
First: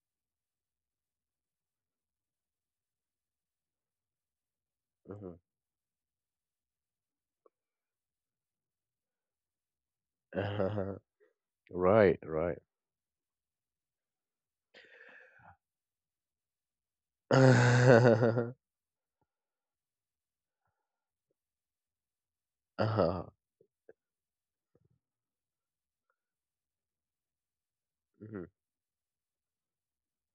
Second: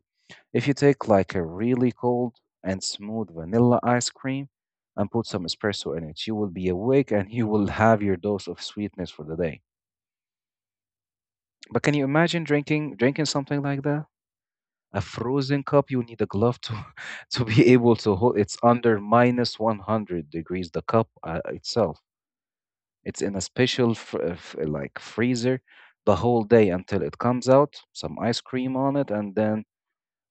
Speaker 2: if you take like a really cold and smooth vanilla ice cream and put
Speaker 1: Mhm.
Speaker 2: some espresso in it, you will be awake and you will have your dose of sweetness for the day.
Speaker 1: Uh-huh.
Speaker 2: But can you
Speaker 1: Right.
Speaker 2: imagine
Speaker 1: Right.
Speaker 2: drinking something like that? A frozen cup, you need a glove to
Speaker 1: [LAUGHS]
Speaker 2: [LAUGHS] to be able to hold.
Speaker 1: Uh
Speaker 2: It's under minus 100 degrees, the cup itself.
Speaker 1: huh.
Speaker 2: It's in a special like freezer the whole day until it comes out, some ice cream on it, and then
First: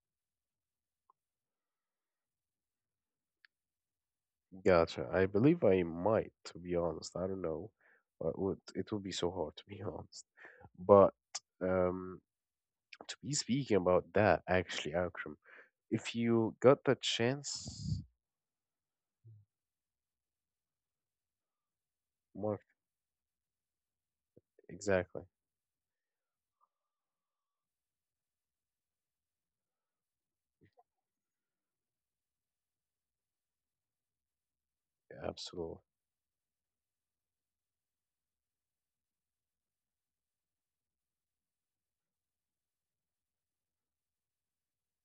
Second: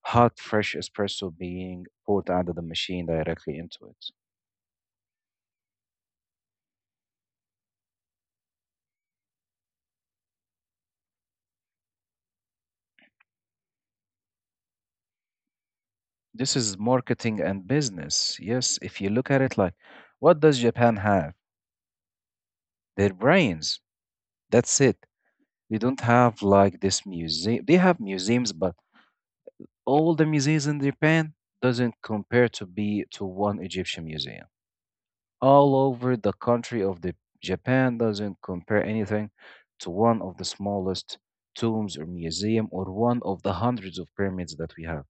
Speaker 2: hot fresh espresso being poured out of the machine directly into it.
Speaker 1: Gotcha. I believe I might, to be honest. I don't know. It would be so hard, to be [LAUGHS] honest. But um, to be speaking about that, actually, Akram, if
Speaker 2: This
Speaker 1: you
Speaker 2: is
Speaker 1: got the
Speaker 2: marketing and
Speaker 1: chance,
Speaker 2: business. Yes, if you look at it like, what does Japan have?
Speaker 1: Mark,
Speaker 2: Their brains. That's it.
Speaker 1: exactly.
Speaker 2: They don't have like this museum. They have museums, but all the museums in Japan doesn't compare to one Egyptian museum. All
Speaker 1: Absolutely.
Speaker 2: over the country of the Japan doesn't compare anything to one of the smallest tombs or museum or one of the hundreds of pyramids that we have.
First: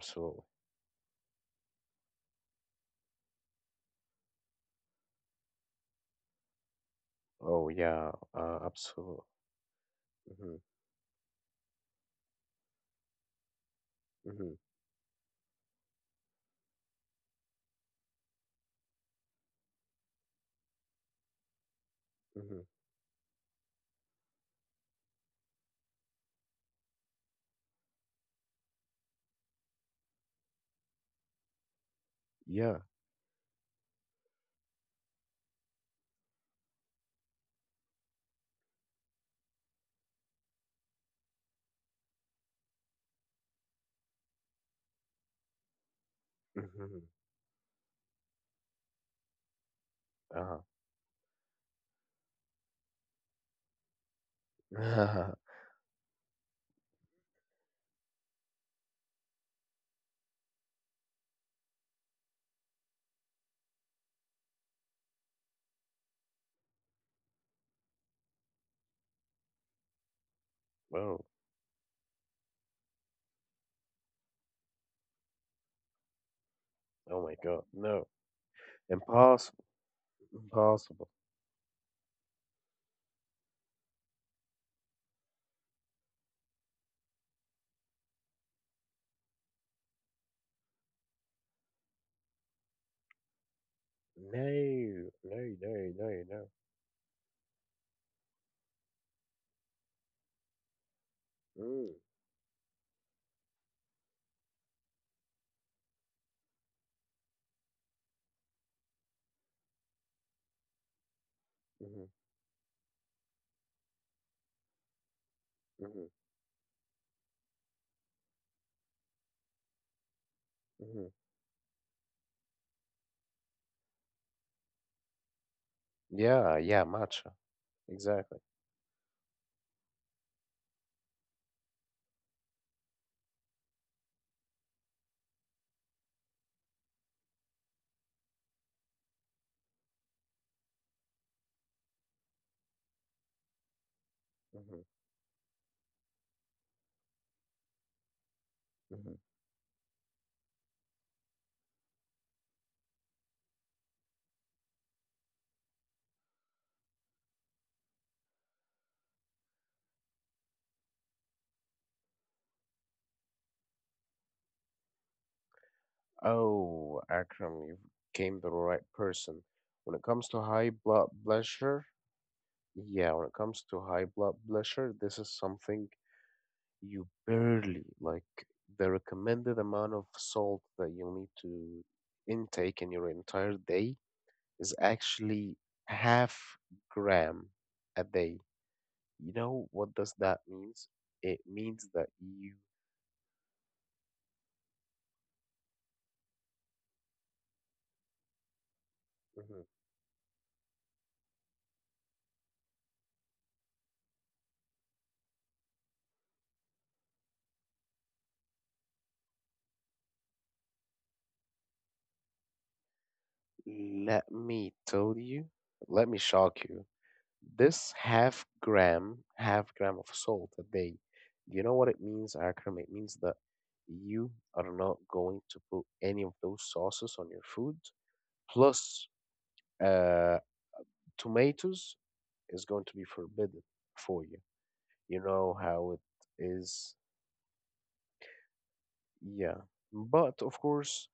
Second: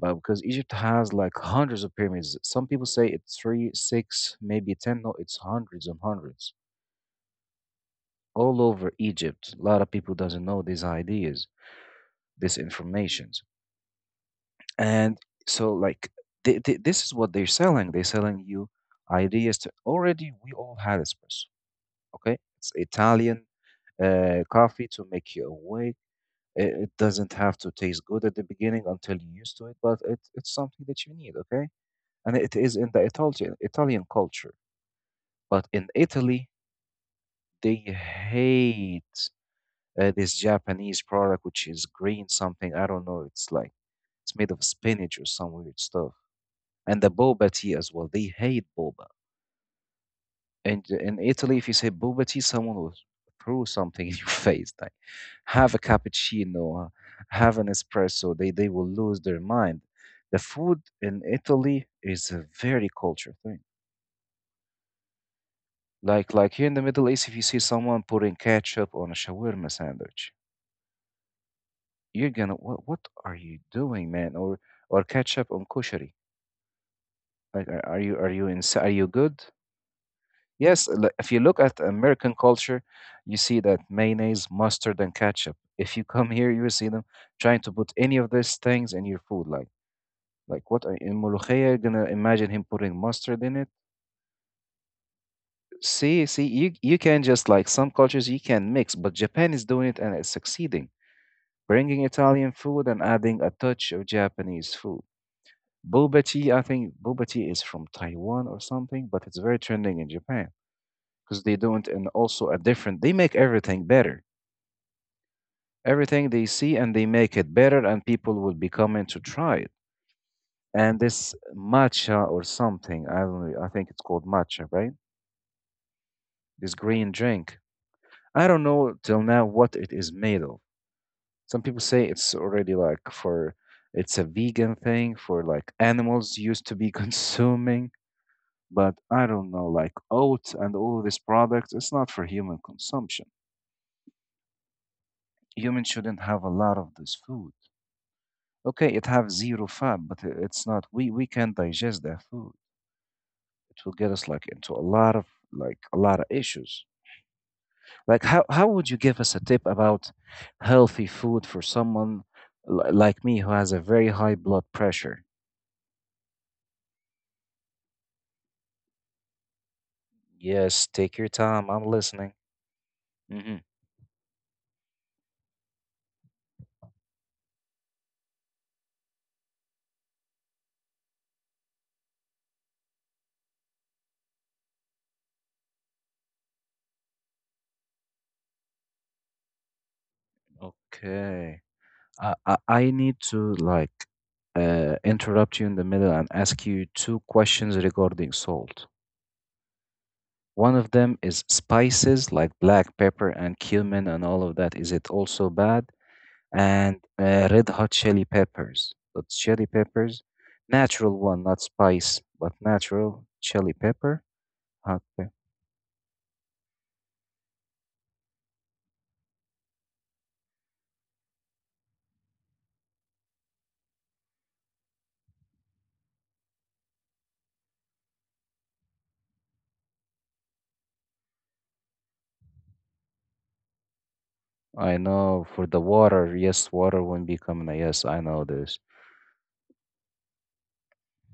Speaker 2: But because Egypt has like hundreds of pyramids, some people say it's three, six, maybe ten. No, it's hundreds and hundreds
Speaker 1: Oh, yeah.
Speaker 2: all over
Speaker 1: Absolutely.
Speaker 2: Egypt. A lot of people doesn't
Speaker 1: Hmm
Speaker 2: know these ideas, these informations,
Speaker 1: hmm
Speaker 2: and so like this is what they're selling. They're selling you ideas. To, already, we all had espresso. Okay,
Speaker 1: hmm
Speaker 2: it's Italian coffee to make you awake. It doesn't have to taste good at the beginning until you're used to it, but it's something that you need, okay? And it is
Speaker 1: Yeah.
Speaker 2: in the Italian culture. But in Italy, they hate this Japanese product, which is green something. I don't know. It's like it's made of spinach or some weird stuff.
Speaker 1: Hmm
Speaker 2: And the boba tea as well. They hate boba. And in Italy, if you say boba tea, someone will throw something in your [LAUGHS] face. Like,
Speaker 1: Uh-huh. [LAUGHS]
Speaker 2: have a cappuccino, have an espresso, they will lose their mind. The food in Italy is a very culture thing. Like here in the Middle East, if you see someone putting ketchup on a shawarma sandwich,
Speaker 1: Oh,
Speaker 2: you're gonna what are you doing, man? Or ketchup on kushari?
Speaker 1: oh my God.
Speaker 2: Like
Speaker 1: No.
Speaker 2: are you good?
Speaker 1: Impossible.
Speaker 2: Yes,
Speaker 1: Impossible.
Speaker 2: if you look at American culture, you see that mayonnaise, mustard, and ketchup. If you come here, you will see them trying to put any of these things in your food. Like in Molokhia, gonna imagine him putting mustard in it.
Speaker 1: No. No, no,
Speaker 2: See,
Speaker 1: no,
Speaker 2: see,
Speaker 1: no.
Speaker 2: you can just like some cultures you can mix, but Japan is doing it and it's succeeding,
Speaker 1: Mm.
Speaker 2: bringing Italian food and adding a touch of Japanese food. Boba tea, I think boba tea is from Taiwan or something, but it's very trending in Japan because they don't, and
Speaker 1: Mm-hmm,
Speaker 2: also a different. They make everything better,
Speaker 1: mhm,
Speaker 2: everything they see and they make it better, and people will be coming to try it. And
Speaker 1: mhm.
Speaker 2: this matcha or something, I don't know. I think it's called matcha, right?
Speaker 1: Yeah,
Speaker 2: This
Speaker 1: yeah,
Speaker 2: green
Speaker 1: matcha.
Speaker 2: drink. I
Speaker 1: Exactly.
Speaker 2: don't know till now what it is made of. Some people say it's already like for it's a vegan thing for like animals used to be [LAUGHS] consuming, but I don't know, like oats and all of these products, it's not for human consumption.
Speaker 1: Hmm
Speaker 2: Humans shouldn't have a lot of this food. Okay, it
Speaker 1: hmm
Speaker 2: have zero fat, but it's not. We can not digest that food. It will get us like into a lot of like a lot of issues. Like how would you give us a tip about healthy food for someone like me who has a very high blood pressure?
Speaker 1: Oh, Akram, you came the right person. When it comes to high
Speaker 2: Yes, take
Speaker 1: blood
Speaker 2: your time. I'm
Speaker 1: pressure,
Speaker 2: listening.
Speaker 1: yeah, when it
Speaker 2: Hmm.
Speaker 1: comes to high blood pressure, this is something you barely like the recommended amount of salt that you'll need to intake in your entire day is actually half gram a day. You know what does that means? It
Speaker 2: Okay.
Speaker 1: means that
Speaker 2: I, I
Speaker 1: you
Speaker 2: I need to like interrupt you in the middle and ask you two questions regarding salt.
Speaker 1: Mhm.
Speaker 2: One of them is spices like black pepper and cumin and all of that. Is it also bad? And red hot chili peppers. But chili peppers, natural one, not spice, but natural chili pepper.
Speaker 1: Let me
Speaker 2: Hot pe-
Speaker 1: tell you, let me shock you. This half gram of salt a day, you know what it means, Akram? It means that you are not going to put any of those sauces on your food. Plus, uh, tomatoes is going to be forbidden for you.
Speaker 2: I
Speaker 1: You
Speaker 2: know for
Speaker 1: know
Speaker 2: the
Speaker 1: how it
Speaker 2: water, yes, water
Speaker 1: is.
Speaker 2: won't be coming. Yes, I know this.
Speaker 1: Yeah. But of course,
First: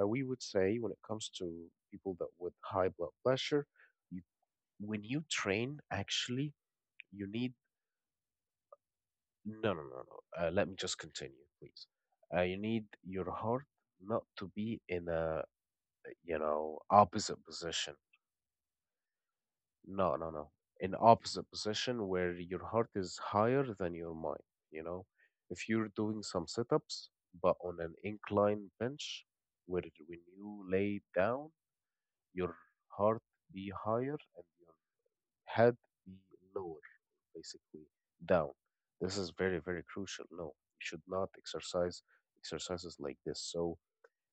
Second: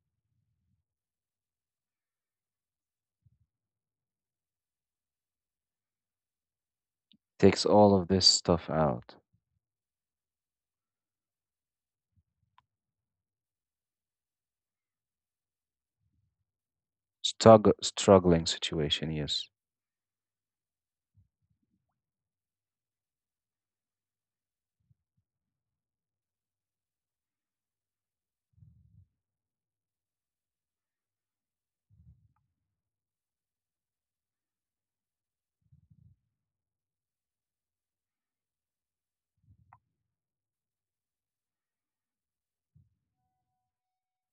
Speaker 1: we would say when it comes to people that with high blood pressure, you, when you train, actually, you need
Speaker 2: Takes all of this stuff out.
Speaker 1: no, no, no, no. Let me just continue, please. You need your heart not to be in a, you know, opposite position.
Speaker 2: Struggling situation, yes.
Speaker 1: No, no, no. In opposite position where your heart is higher than your mind. You know, if you're doing some sit-ups but on an incline bench, when you lay down, your heart be higher and head be lower, basically down. This is very, very crucial. No, you should not exercises like this. So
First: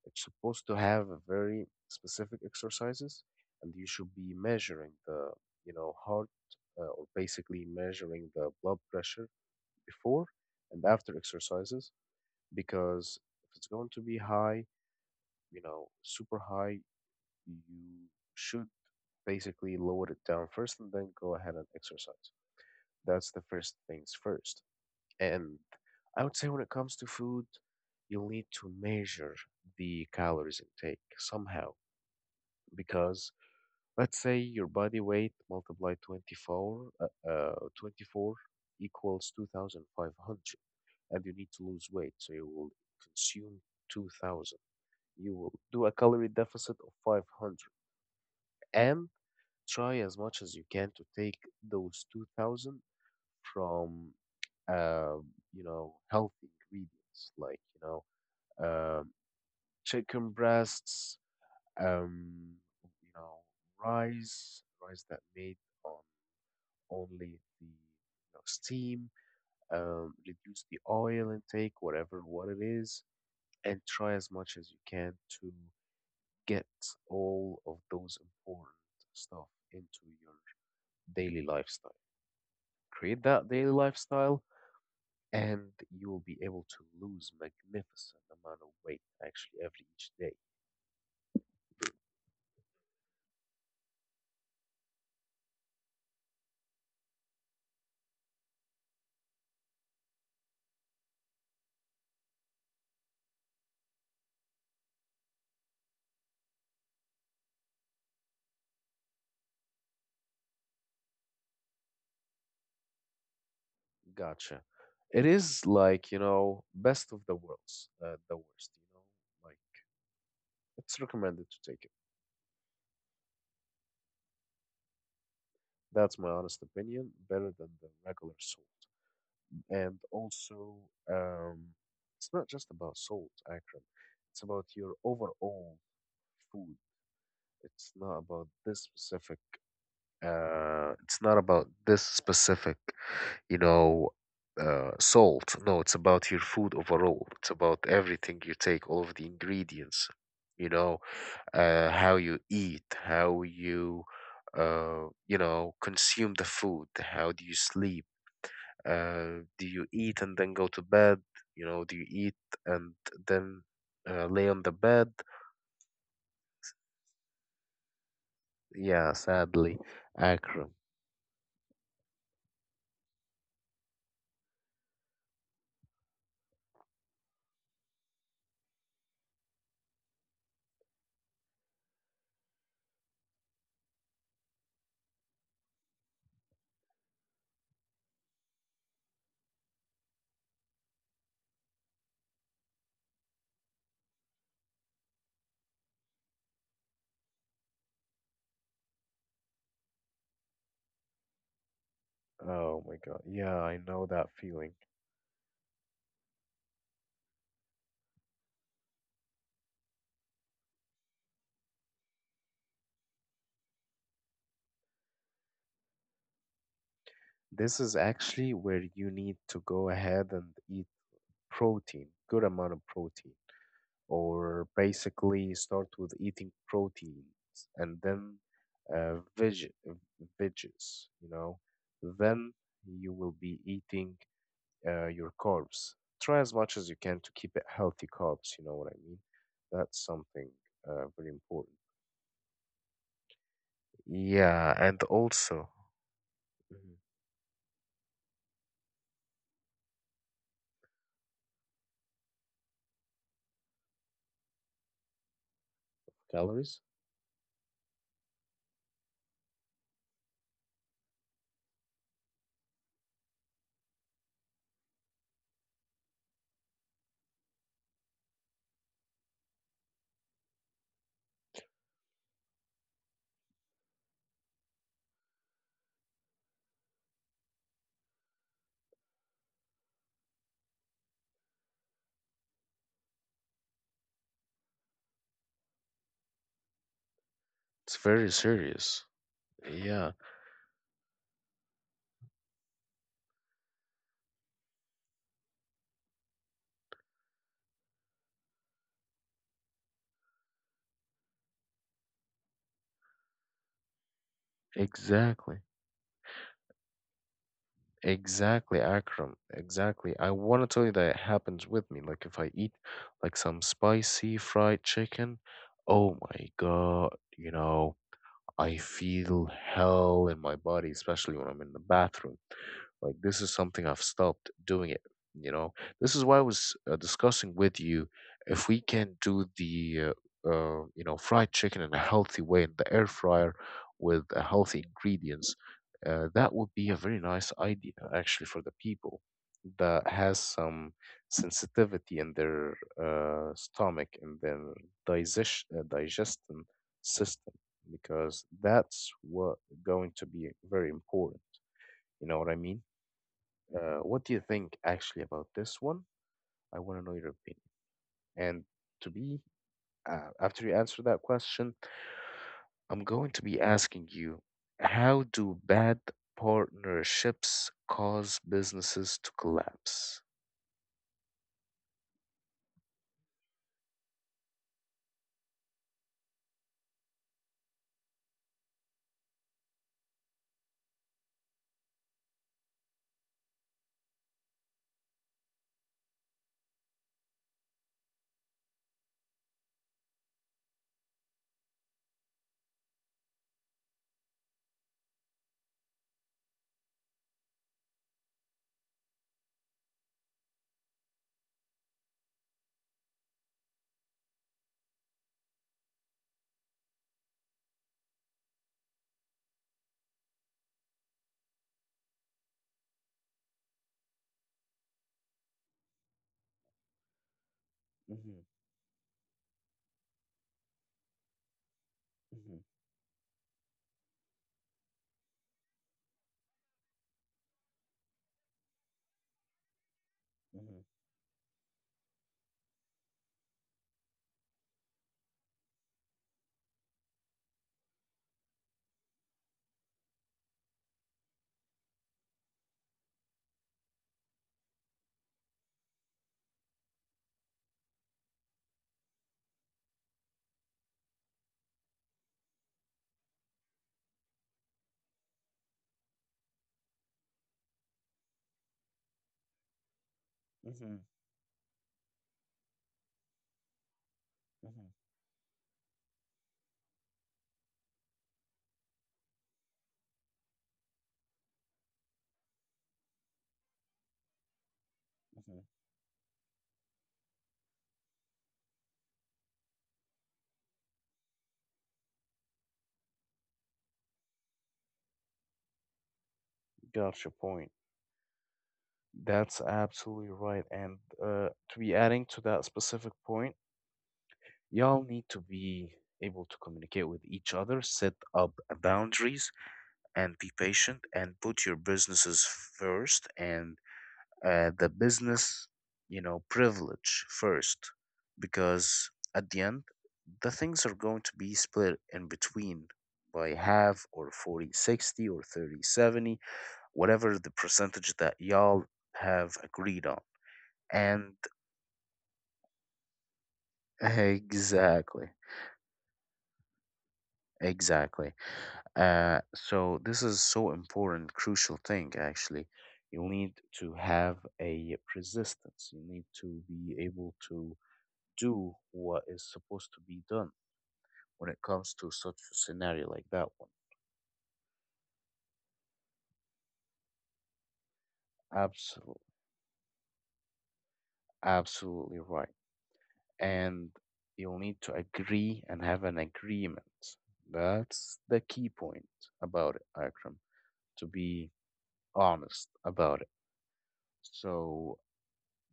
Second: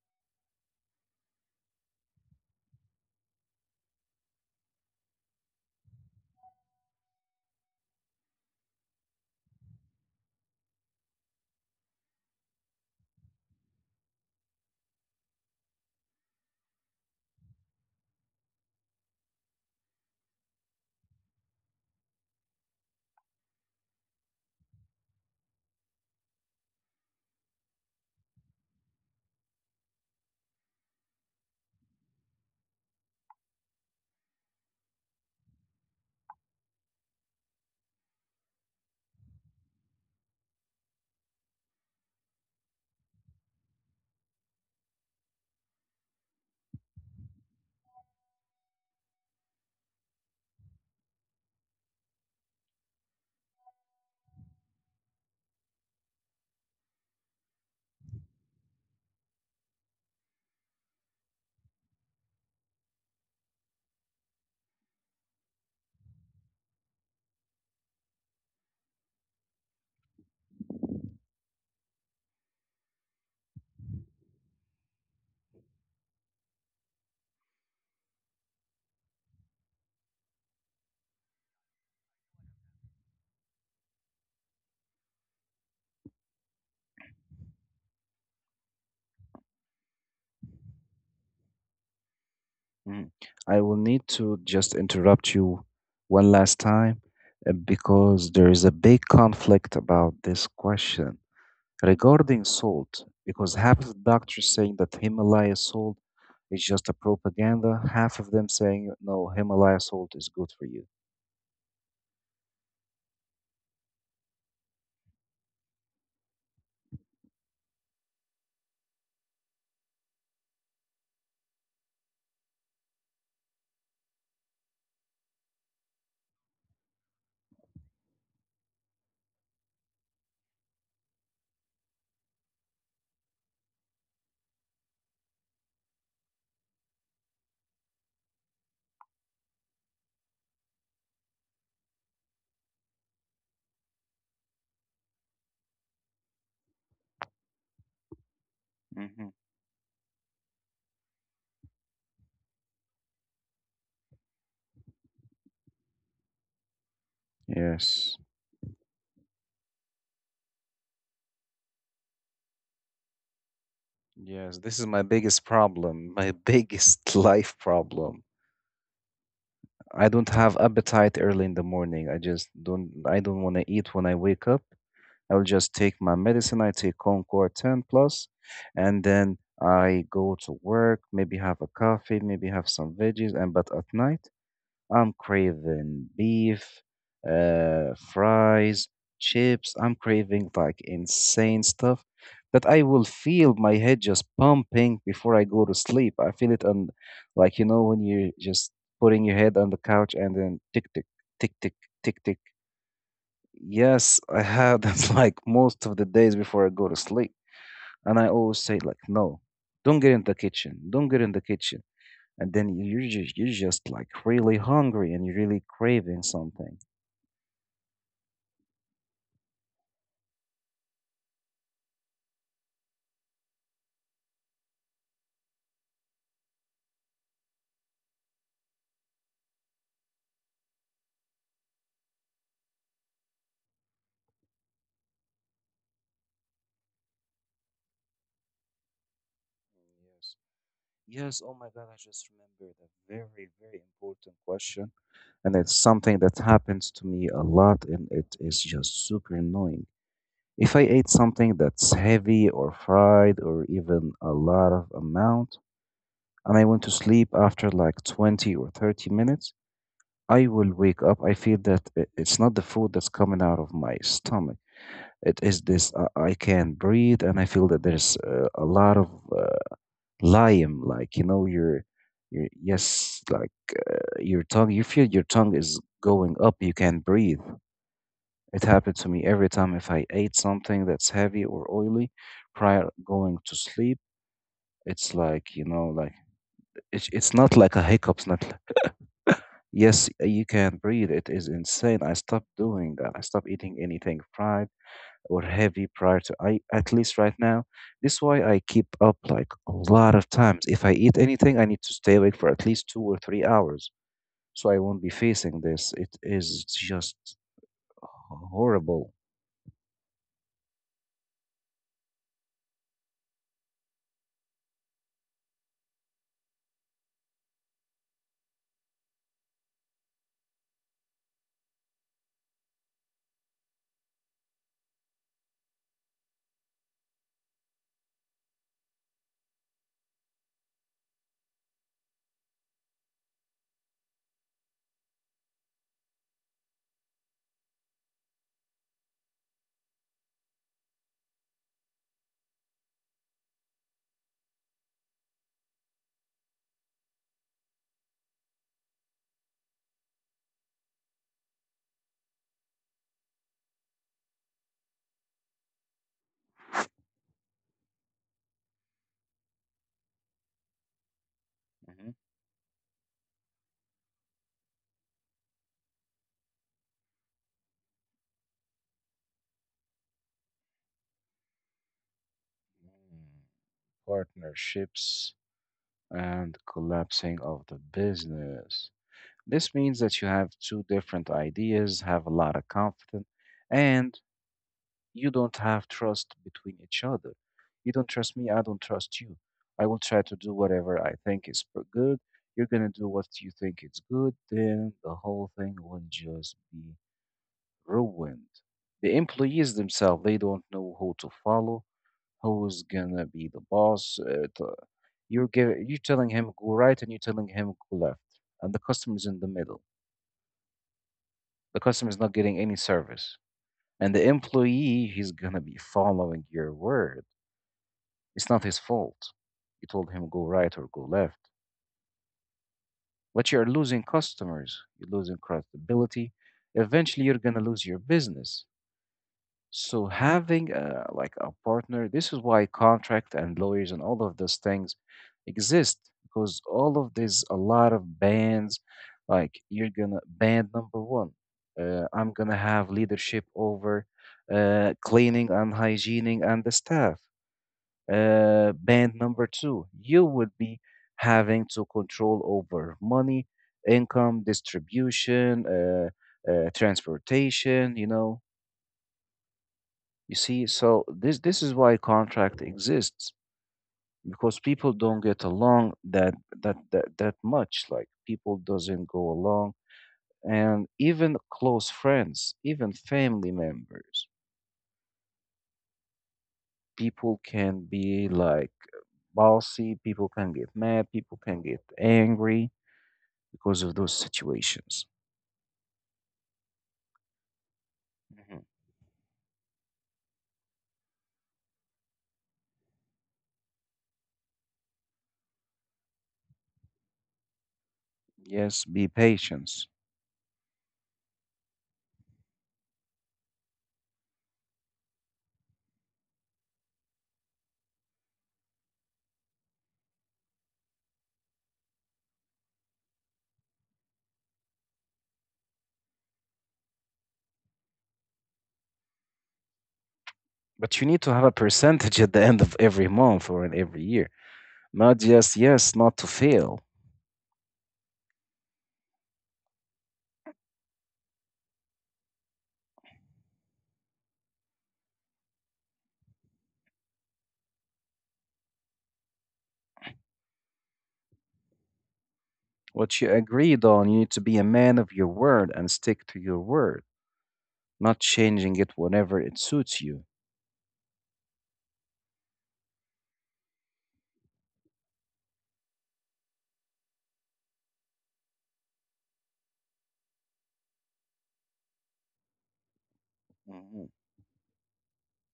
Speaker 1: it's supposed to have a very specific exercises, and you should be measuring the, you know, heart or basically measuring the blood pressure before and after exercises because if it's going to be high, you know, super high, you should basically lower it down first and then go ahead and exercise. That's the first things first. And I would say when it comes to food, you'll need to measure the calories intake somehow because let's say your body weight multiplied 24 24 equals 2500, and you need to lose weight, so you will consume 2000. You will do a calorie deficit of 500, and try as much as you can to take those 2000 from uh, you know healthy ingredients like you know, um, chicken breasts, um, you know, rice that made on only the you know, steam, reduce the oil intake, whatever what it is, and try as much as you can to get all of those important stuff into your daily lifestyle. Create that daily lifestyle and you will be able to lose magnificent amount of weight actually every each day.
Speaker 2: Mm. I will need to just interrupt you one last time because there is a big conflict about this question. Regarding salt, because half of the doctors saying that Himalaya salt is just a propaganda, half of them saying no, Himalaya salt is good for you.
Speaker 1: Gotcha. It is like, you know, best of the worlds, the worst, you know, like it's recommended to take it. That's my honest opinion, better than the regular salt. And also, um, it's not just about salt, Akram. It's about your overall food. It's not about this specific, it's not about this specific you know, salt. No, it's about your food overall. It's about everything you take, all of the
Speaker 2: Hmm.
Speaker 1: ingredients, you know, how you eat, you know, consume the food, how do you sleep,
Speaker 2: Yes.
Speaker 1: do you eat and then go to bed, you know, do you eat and then lay
Speaker 2: Yes,
Speaker 1: on the
Speaker 2: this is my
Speaker 1: bed?
Speaker 2: biggest problem, my biggest [LAUGHS] life problem.
Speaker 1: Yeah, sadly,
Speaker 2: I don't have
Speaker 1: Akram.
Speaker 2: appetite early in the morning. I just don't want to eat when I wake up. I'll just take my medicine. I take Concord 10 plus and then I go to work, maybe have a coffee, maybe have some veggies and but at night I'm craving beef, fries, chips. I'm craving like insane stuff that I will feel my head just pumping before I go to sleep. I feel it on, like, you know, when you're just putting your head on the couch and then tick, tick, tick, tick, tick, tick.
Speaker 1: Oh my God. Yeah, I know
Speaker 2: Yes,
Speaker 1: that
Speaker 2: I
Speaker 1: feeling.
Speaker 2: have that [LAUGHS] like most of the days before I go to sleep. And I always say, like, no, don't get in the kitchen. Don't get in the kitchen and then you're just like really hungry and you're really craving something.
Speaker 1: This is actually where you need to go ahead and eat protein, good amount of protein, or basically start with eating proteins and then uh, veg veggies, you know, then you will be eating your carbs. Try as much as you can to keep it healthy carbs, you know what I mean? That's
Speaker 2: Yes.
Speaker 1: something very
Speaker 2: Yes, oh my
Speaker 1: important.
Speaker 2: God, I just remembered a very, very important
Speaker 1: Yeah,
Speaker 2: question.
Speaker 1: and
Speaker 2: And
Speaker 1: also,
Speaker 2: it's something that happens
Speaker 1: Mhm.
Speaker 2: to me a lot, and it is just super annoying. If I ate something that's heavy or fried or even a lot of amount, and I went
Speaker 1: Calories?
Speaker 2: to sleep after like 20 or 30 minutes, I will wake up. I feel that it's not the food that's coming out of my stomach. It is this I can't breathe, and I feel that there's a lot of uh, lime, like you know, your yes, like your tongue. You feel your tongue is going up. You can't breathe. It happened to me every time if I ate something that's heavy or oily prior going to sleep. It's like you know, like it's not like a
Speaker 1: It's
Speaker 2: hiccup's
Speaker 1: very
Speaker 2: not like,
Speaker 1: serious.
Speaker 2: yes,
Speaker 1: Yeah,
Speaker 2: you can't breathe. It is insane. I stopped doing that. I stopped eating anything fried or heavy prior to I at least right now. This is why I keep up like a lot of times. If I eat anything, I need to stay awake for at least 2 or 3 hours, so I won't be facing
Speaker 1: exactly.
Speaker 2: this. It is just
Speaker 1: Exactly,
Speaker 2: horrible.
Speaker 1: Akram. Exactly. I want to tell you that it happens with me. Like if I eat like some spicy fried chicken, oh my God, you know. I feel hell in my body, especially when I'm in the bathroom. Like, this is something I've stopped doing it. You know, this is why I was discussing with you if we can do the, you know, fried chicken in a healthy way in the air fryer with healthy ingredients, that would be a very nice idea actually for the people that has some sensitivity in their stomach and their digestion system because that's what going to be very important. You know what I mean? What do you think actually about this one? I want to know your opinion. And to be after you answer that question,
Speaker 2: Mhm.
Speaker 1: I'm going to be asking you, how do bad partnerships cause businesses to collapse?
Speaker 2: Mm, partnerships and collapsing of the business. This means that you have two different ideas, have a lot of confidence, and you don't have trust between each other. You don't trust me, I don't trust you. I will try to do whatever I think is good. You're gonna do what you think is good, then the whole thing will just be ruined. The employees themselves, they don't know who to follow, who's gonna be the boss. You're giving, you're telling him go right, and you're telling him go left, and the customer's in the middle. The customer's not getting any service and the employee he's gonna be following your word.
Speaker 1: Mm-hmm,
Speaker 2: It's not his fault. You told him go right or go left.
Speaker 1: mm-hmm,
Speaker 2: But you're losing customers, you're losing credibility. Eventually, you're gonna lose your business. So having
Speaker 1: mm-hmm,
Speaker 2: a, like a partner, this is why contract and lawyers and all of those things exist because all of these a lot of bans, like you're gonna ban number one. I'm gonna have leadership over cleaning and hygiening and the staff. Band number two, you would be having to control over money, income, distribution, transportation, you know. You see,
Speaker 1: mm-hmm,
Speaker 2: so this is why contract exists because
Speaker 1: mm-hmm.
Speaker 2: people don't get along that much. Like people doesn't go along, and even close friends, even family members, people can be like bossy. People can get mad. People can get angry because of those situations.
Speaker 1: Got your point.
Speaker 2: Mhm.
Speaker 1: That's absolutely right. And to be adding to that specific point, y'all need to be able to communicate with each other, set up
Speaker 2: Yes, be
Speaker 1: boundaries,
Speaker 2: patient.
Speaker 1: and be patient and put your businesses first and the business, you know, privilege first, because at the end, the things are going to be split in between by half or 40-60 or 30-70, whatever the percentage that y'all have agreed on.
Speaker 2: But you
Speaker 1: And
Speaker 2: need to have a percentage [LAUGHS] at the end of every month or in every
Speaker 1: [LAUGHS]
Speaker 2: year,
Speaker 1: exactly,
Speaker 2: not just yes, not to fail.
Speaker 1: exactly. So this is so important, crucial thing actually. You need to have a resistance. You need to be able to do what is supposed to be done when it comes to such a scenario like
Speaker 2: What
Speaker 1: that
Speaker 2: you
Speaker 1: one.
Speaker 2: agreed on, you need to be a man of your word and stick to your word, not changing it
Speaker 1: Absolutely,
Speaker 2: whenever it suits you.
Speaker 1: absolutely right. And you'll need to agree and have an agreement. That's the key point about it, Akram, to be honest about it.
Speaker 2: Mhm.
Speaker 1: So,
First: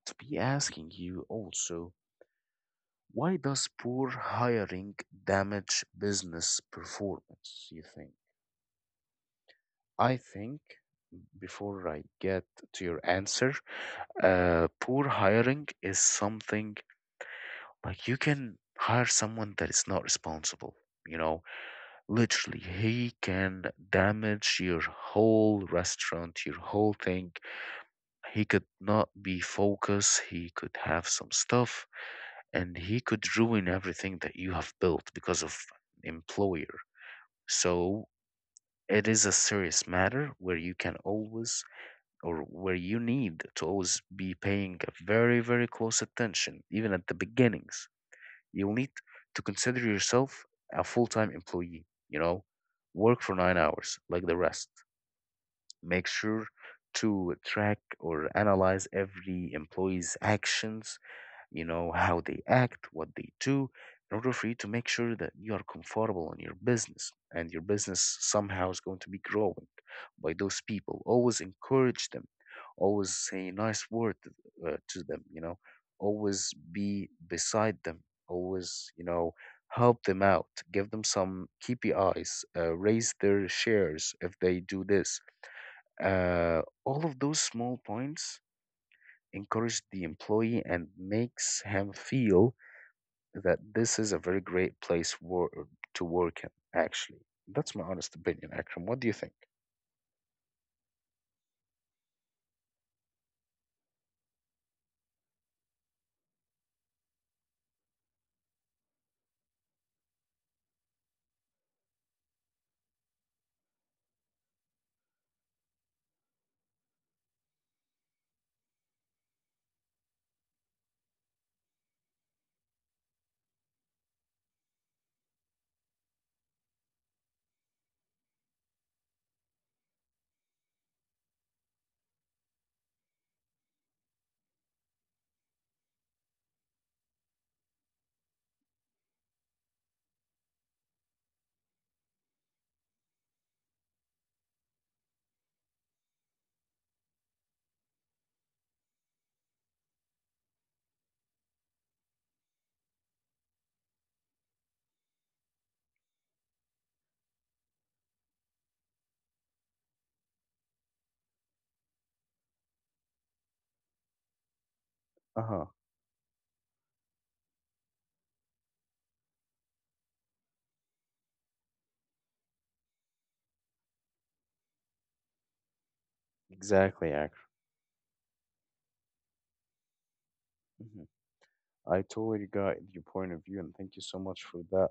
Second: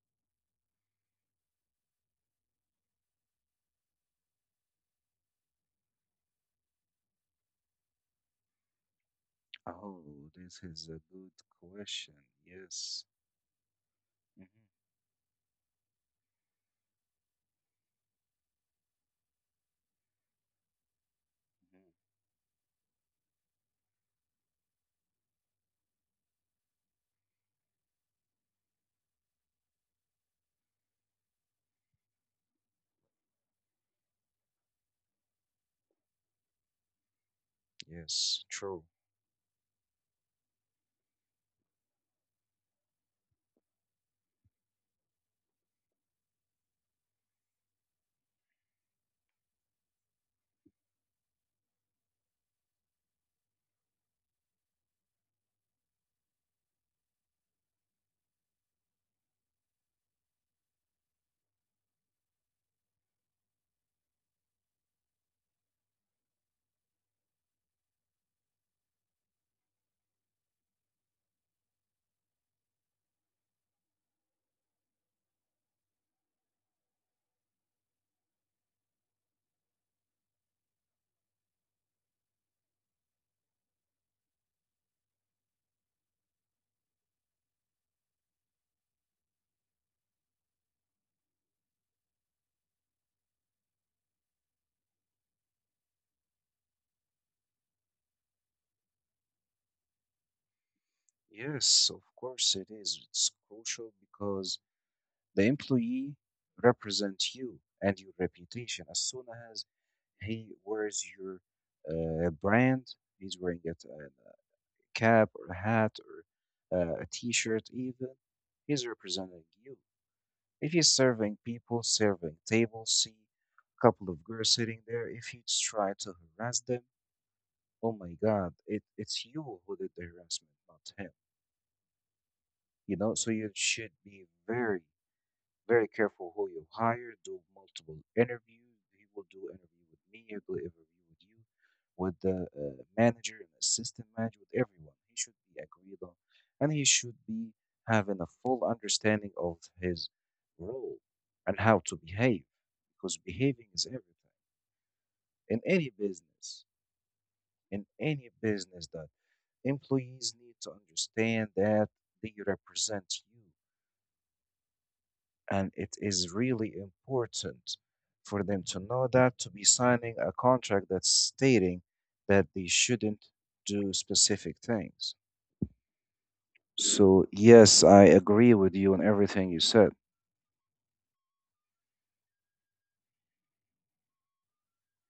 Speaker 1: to be asking you also, why does poor hiring damage business performance, you think?
Speaker 2: Oh,
Speaker 1: I
Speaker 2: this
Speaker 1: think
Speaker 2: is a good
Speaker 1: before I
Speaker 2: question.
Speaker 1: get to your
Speaker 2: Yes.
Speaker 1: answer,
Speaker 2: Mhm, mhm.
Speaker 1: poor hiring is something like you can hire someone that is not responsible. You know, literally, he can damage your whole restaurant, your whole thing. He could not be focused. He could have some stuff and he could ruin everything that you have built because of employer. So
Speaker 2: Yes, true.
Speaker 1: it is a serious matter where you can always or where you need to always be paying a very, very close attention, even at the beginnings. You'll need to consider yourself a full time employee, you know, work for 9 hours like the rest. Make sure to track or analyze every employee's actions you know, how they act, what they do, in order for you to make sure that you are comfortable in your business and your business somehow is going to be growing by those people. Always encourage them, always say a nice word to them, you know, always be beside them, always, you know, help them out, give them some KPIs, raise their shares if they do this. All of those small points encourage the employee and makes him feel that this is a very great place to work in, actually. That's my honest opinion, Akram. What do you think?
Speaker 2: Yes, of course it is. It's crucial because the employee represents you and your reputation. As soon as he wears your brand, he's wearing it a cap or a hat or a t-shirt even, he's representing you. If he's serving people, serving tables, see a couple of girls sitting there, if you try to harass them, oh my God, it's you who did the harassment, not him. You know, so you should be very very careful who you hire, do multiple interviews. He will do interview with me, he'll do interview with you, with the manager and assistant manager, with everyone. He should be agreed on, and he should be having a full understanding of his role and how to behave, because behaving is everything in any business. In any business, that employees need to understand that they represent you. And
Speaker 1: Uh-huh.
Speaker 2: it is really important for them to know that to be signing a contract that's stating that they shouldn't do specific things. So,
Speaker 1: Exactly, Akram.
Speaker 2: yes, I agree with you on everything you said.
Speaker 1: Hmm I totally got your point of view, and thank you so much for that.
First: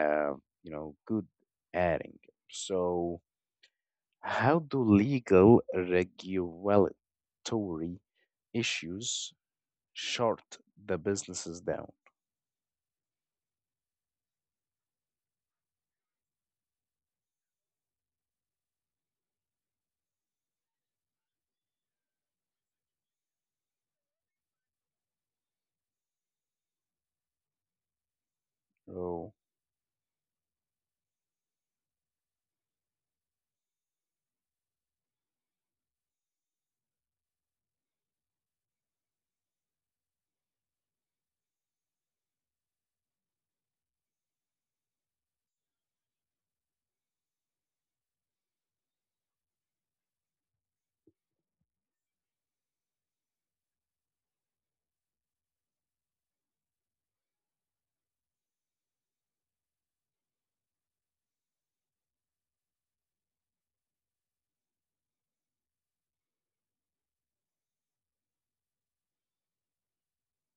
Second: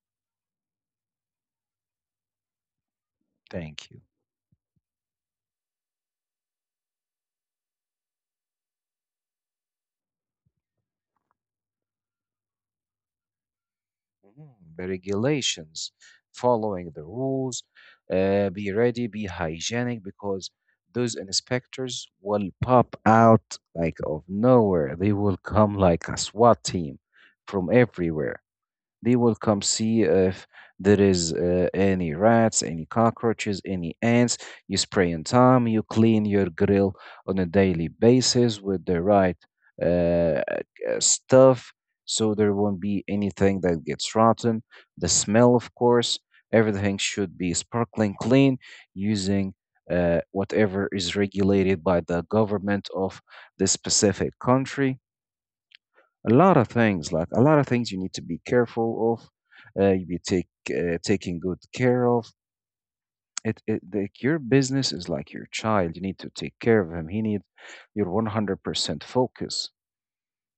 Speaker 1: Uh, you know, good adding. So,
Speaker 2: Thank you.
Speaker 1: how do legal regulatory issues short the businesses down?
Speaker 2: Mhm. The regulations, following the rules, be ready, be hygienic because those inspectors will pop out like of nowhere. They will come like a SWAT team from everywhere. They
Speaker 1: Oh,
Speaker 2: will come see if there is any rats, any cockroaches, any ants. You spray on time, you clean your grill on a daily basis with the right uh, uh, stuff so there won't be anything that gets rotten. The smell, of course, everything should be sparkling clean using whatever is regulated by the government of the specific country. A lot of things, like a lot of things you need to be careful of, you be take taking good care of it. It, like your business is like your child, you need to take care of him. He needs your 100% focus.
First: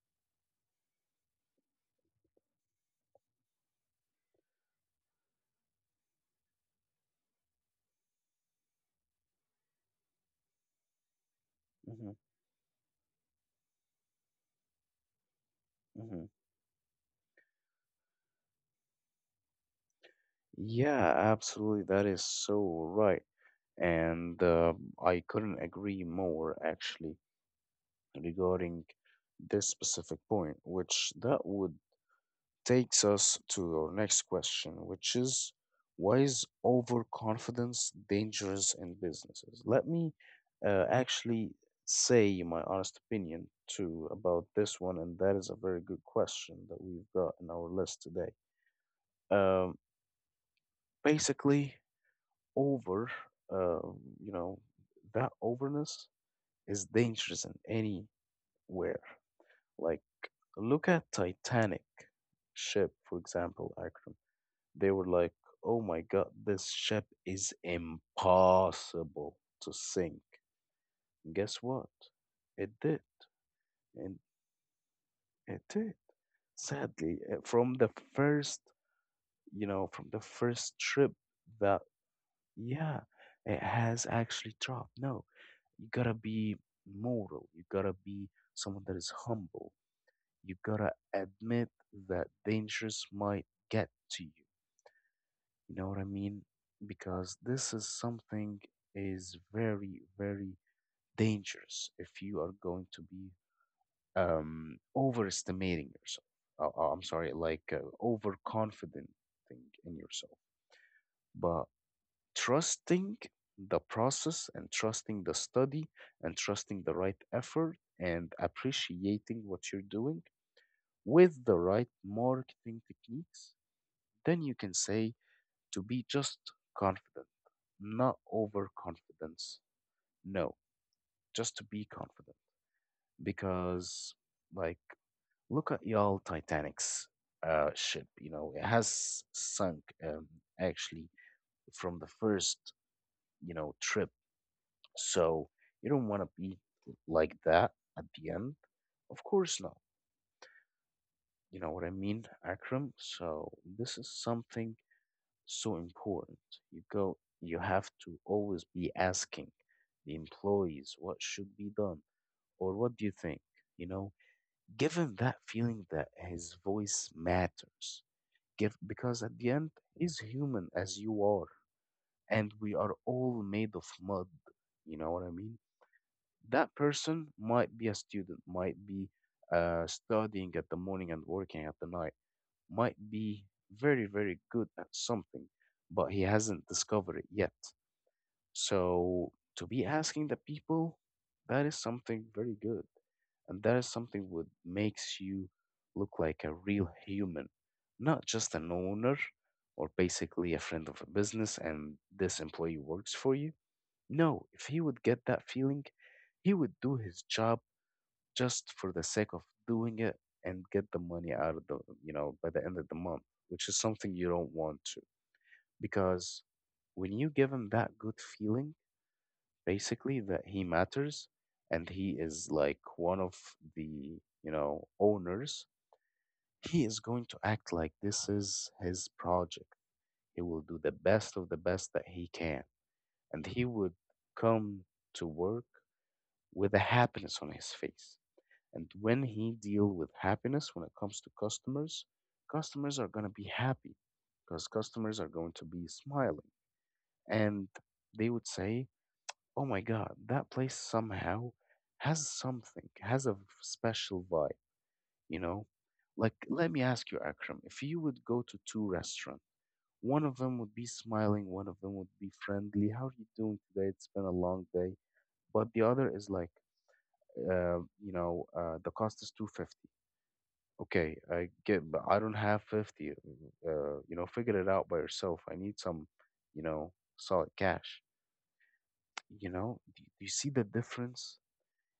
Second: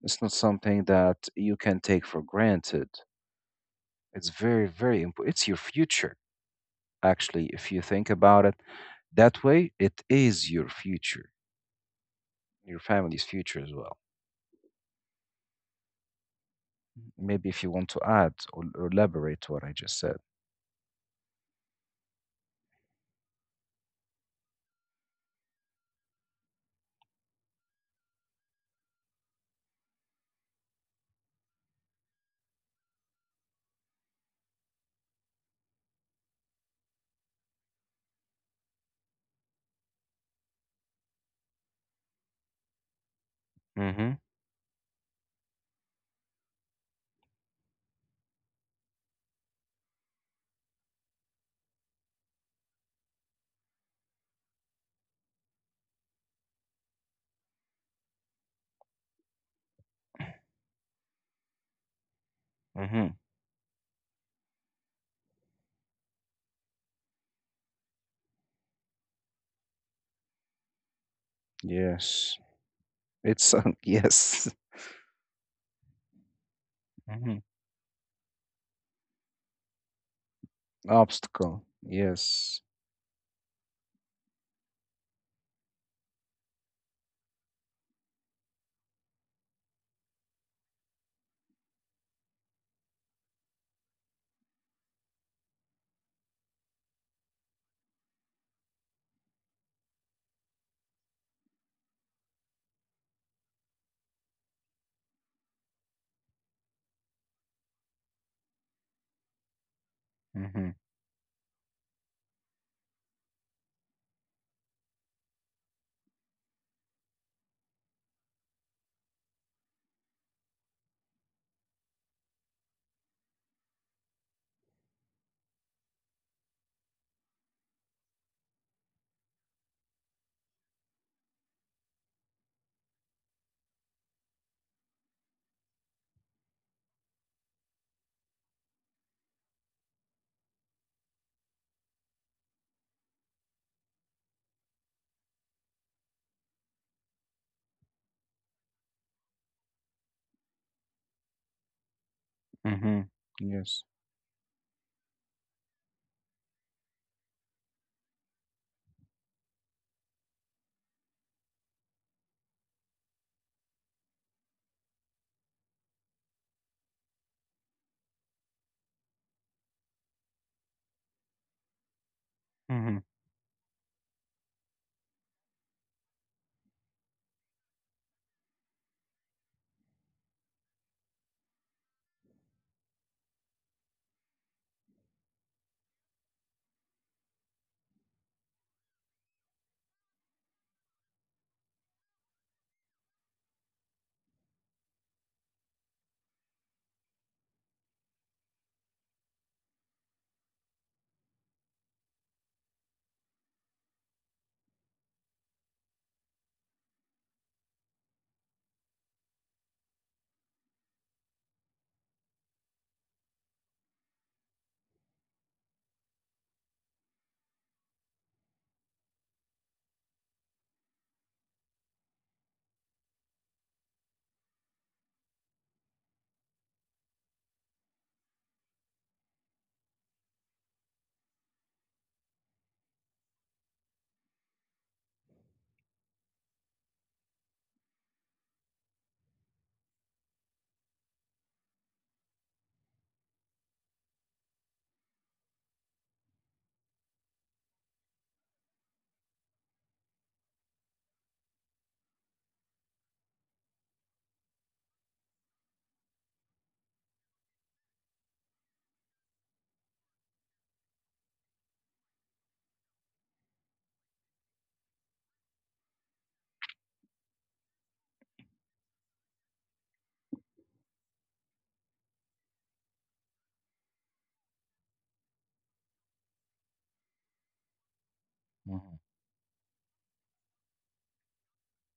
Speaker 2: It's not something that you can take for granted. It's very very important. It's your future, actually. If you think about it that way, it is your future,
Speaker 1: hmm
Speaker 2: your family's future as well.
Speaker 1: hmm
Speaker 2: Maybe if you want to add or elaborate what I just said.
Speaker 1: yeah, absolutely. That is so right. And I couldn't agree more, actually, regarding this specific point, which that would takes us to our next question, which is, why is overconfidence dangerous in businesses? Let me actually say my honest opinion too
Speaker 2: Mm-hmm.
Speaker 1: about this one, and that is a very good question that we've got in our list today. Um, Basically, over, uh, you know, that overness is dangerous in anywhere. Like, look at Titanic ship,
Speaker 2: Mm-hmm.
Speaker 1: for example, Akram. They were like, oh my God, this ship is impossible to sink. Guess what?
Speaker 2: Yes.
Speaker 1: It did.
Speaker 2: It's a [LAUGHS]
Speaker 1: And
Speaker 2: yes.
Speaker 1: it did. Sadly,
Speaker 2: Mm-hmm.
Speaker 1: from the first trip
Speaker 2: Obstacle.
Speaker 1: that,
Speaker 2: Yes.
Speaker 1: yeah, it has actually dropped. No, you gotta be moral. You gotta be someone that is humble. You gotta admit that dangers might get to you. You know what I mean? Because this is something is very, very dangerous if you are going to be overestimating yourself. I'm sorry, like overconfident thing in yourself.
Speaker 2: Mm-hmm.
Speaker 1: But trusting the process and trusting the study and trusting the right effort and appreciating what you're doing with the right marketing techniques, then you can say to be just confident, not overconfidence. No, just to be confident. Because, like, look at y'all Titanic's ship. You know, it has sunk um, actually from the first trip. So you don't want to be like that at the end. Of course not. You know what I mean, Akram?
Speaker 2: Mm-hmm.
Speaker 1: So
Speaker 2: Yes.
Speaker 1: this is something so important. You go, you have to always be asking the employees what should be done or what do you think? You know, give him that feeling that his voice matters. Give, because at the end, he's human as you are, and we are
Speaker 2: Mm-hmm.
Speaker 1: all made of mud. You know what I mean? That person might be a student, might be studying at the morning and working at the night, might be very, very good at something, but he hasn't discovered it yet. So to be asking the people, that is something very good. And that is something what makes you look like a real human, not just an owner or basically a friend of a business and this employee works for you. No, if he would get that feeling, he would do his job just for the sake of doing it and get the money out of the by the end of the month, which is something you don't want to. Because when you give him that good feeling, basically that he matters and he is like one of the owners, he is going to act like this is his project. He will do the best of the best that he can. And he would come to work with a happiness on his face. And when he deal with happiness, when it comes to customers, customers are going to be happy because customers are going to be smiling. And they would say, oh my God, that place somehow has something, has a special vibe, you know? Like, let me ask you, Akram, if you would go to two restaurants, one of them would be smiling, one of them would be friendly. How are you doing today? It's been a long day. But the other is like, the cost is 250. Okay, I get, but I don't have 50. Uh, Figure it out by yourself. I need some, you know, solid cash.
Speaker 2: Mm-hmm.
Speaker 1: You know, do you see the difference?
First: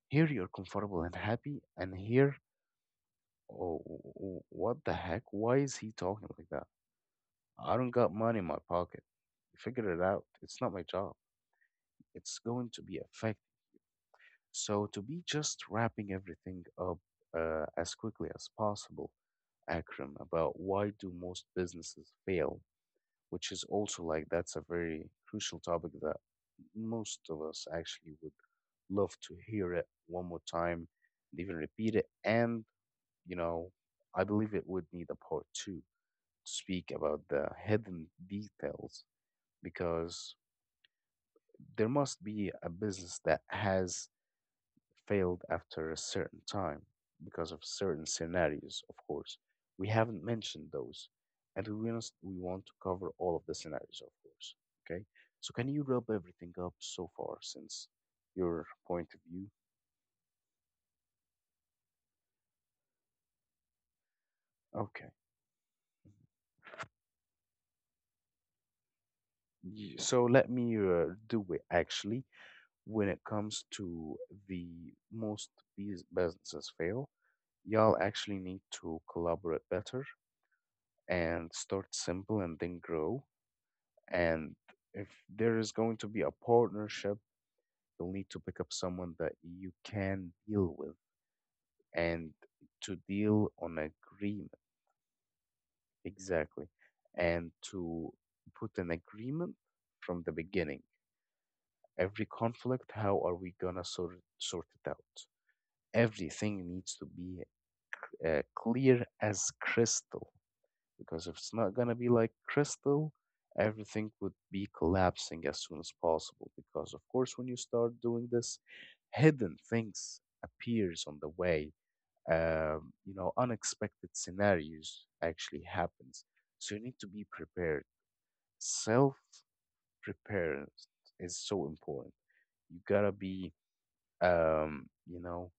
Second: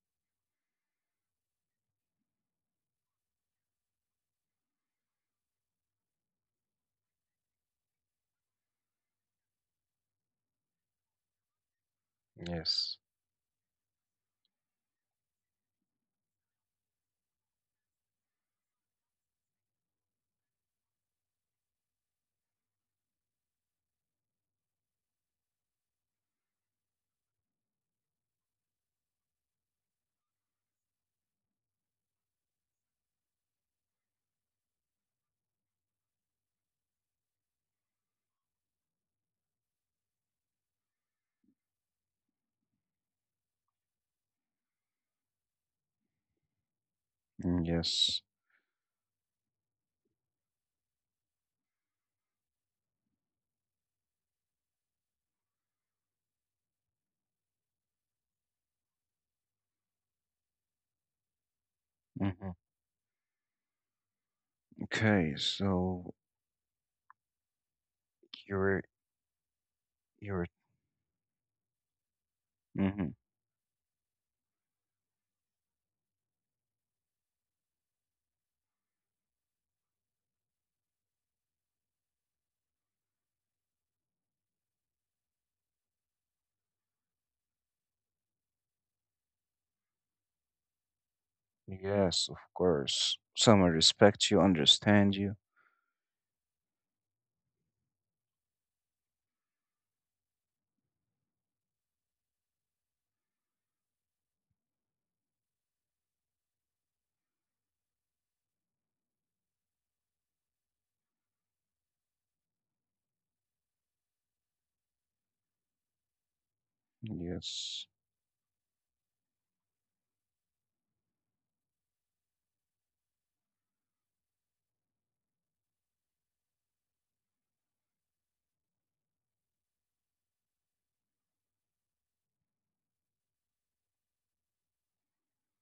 Speaker 1: Here you're comfortable and happy, and here, oh, what the heck? Why is he talking like that? I don't got money in my pocket. Figure it out. It's not my job. It's going to
Speaker 2: Yes.
Speaker 1: be affected. So to be just wrapping everything up as quickly as possible, Akram, about why do most businesses fail? Which is also like that's a very crucial topic that most of us actually would love to hear it one more time and even repeat it. And, you know, I believe it would need a part two to speak about the hidden details because there must be a business that has failed after a certain time because
Speaker 2: Mm,
Speaker 1: of certain
Speaker 2: yes.
Speaker 1: scenarios, of course. We haven't mentioned those, and we want to cover all of the scenarios, of course. Okay, so can you wrap everything up so far since your point of view?
Speaker 2: Mm-hmm.
Speaker 1: Okay,
Speaker 2: Okay, so you're
Speaker 1: so
Speaker 2: you're
Speaker 1: let me do it actually. When
Speaker 2: mhm.
Speaker 1: it comes to the most businesses fail, y'all actually need to collaborate better and start simple and then grow. And if there is going to be a partnership, you'll need to pick up someone that you can deal with
Speaker 2: Yes,
Speaker 1: and
Speaker 2: of
Speaker 1: to
Speaker 2: course.
Speaker 1: deal
Speaker 2: Someone
Speaker 1: on
Speaker 2: respects you,
Speaker 1: agreement.
Speaker 2: understand you.
Speaker 1: Exactly. And to put an agreement from the beginning. Every conflict, how are we gonna sort it out? Everything needs to be clear as crystal. Because if it's not going to be like crystal, everything would be collapsing as soon as possible. Because of course, when you
Speaker 2: Yes.
Speaker 1: start doing this, hidden things appears on the way. You know, unexpected scenarios actually happens. So you need to be prepared. Self preparedness is so important. You gotta be, um, you know,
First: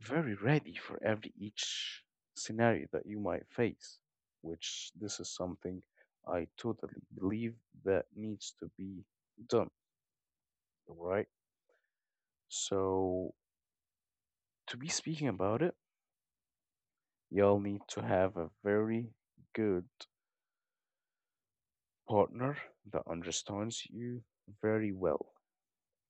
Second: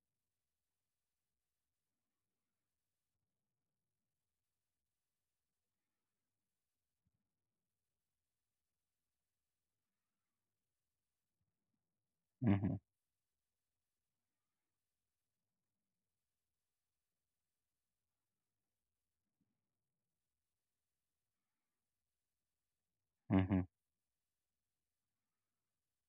Speaker 1: very ready for every each scenario that you might face, which this is something I totally believe that needs to be done, right?
Speaker 2: Hmm.
Speaker 1: So to be speaking about it, y'all need to have a very good partner that
Speaker 2: Hmm.
Speaker 1: understands you very well,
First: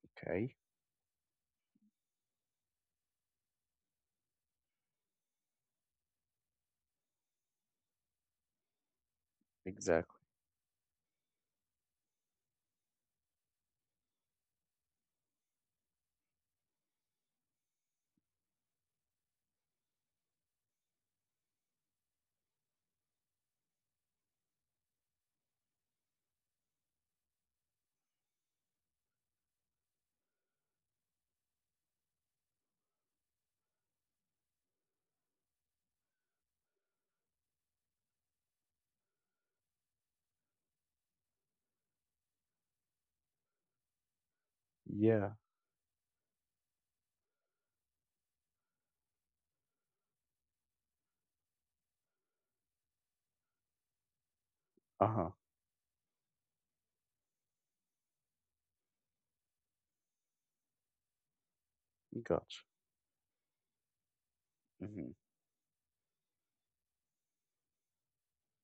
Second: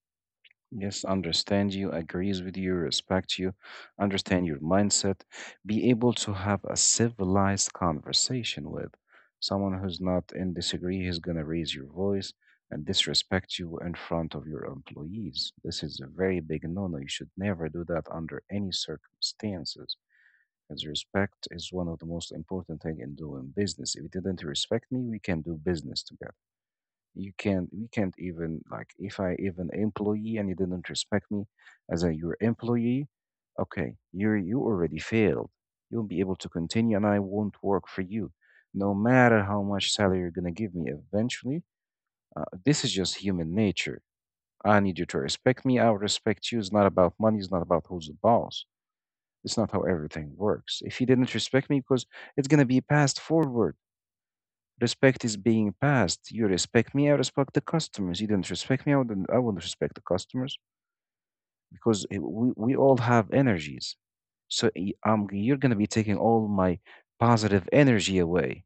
Speaker 1: okay?
Speaker 2: Yes, understand you, agrees with you, respect you, understand your mindset, be able to have a civilized conversation with someone who's
Speaker 1: Exactly.
Speaker 2: not in disagree, is gonna raise your voice and disrespect you in front of your employees. This is a very big no-no. You should never do that under any circumstances. Because respect is one of the most important thing in doing business. If you didn't respect me, we can do business together. You can't, we can't even like if I even employee and you didn't respect me as a your employee, okay, you're you already failed. You won't be able to continue, and I won't work for you, no matter how much salary you're gonna give me. Eventually, this is just human nature. I need you to
Speaker 1: Yeah.
Speaker 2: respect me. I'll respect you. It's not about money. It's not about who's the boss. It's not how everything works. If you didn't respect me, because it's gonna be passed forward. Respect
Speaker 1: Uh-huh.
Speaker 2: is being passed. You respect me, I respect the customers. You didn't respect me, I wouldn't respect the customers because it,
Speaker 1: Gotcha.
Speaker 2: we all have energies. So
Speaker 1: Mm-hmm.
Speaker 2: you're gonna be taking all my positive energy away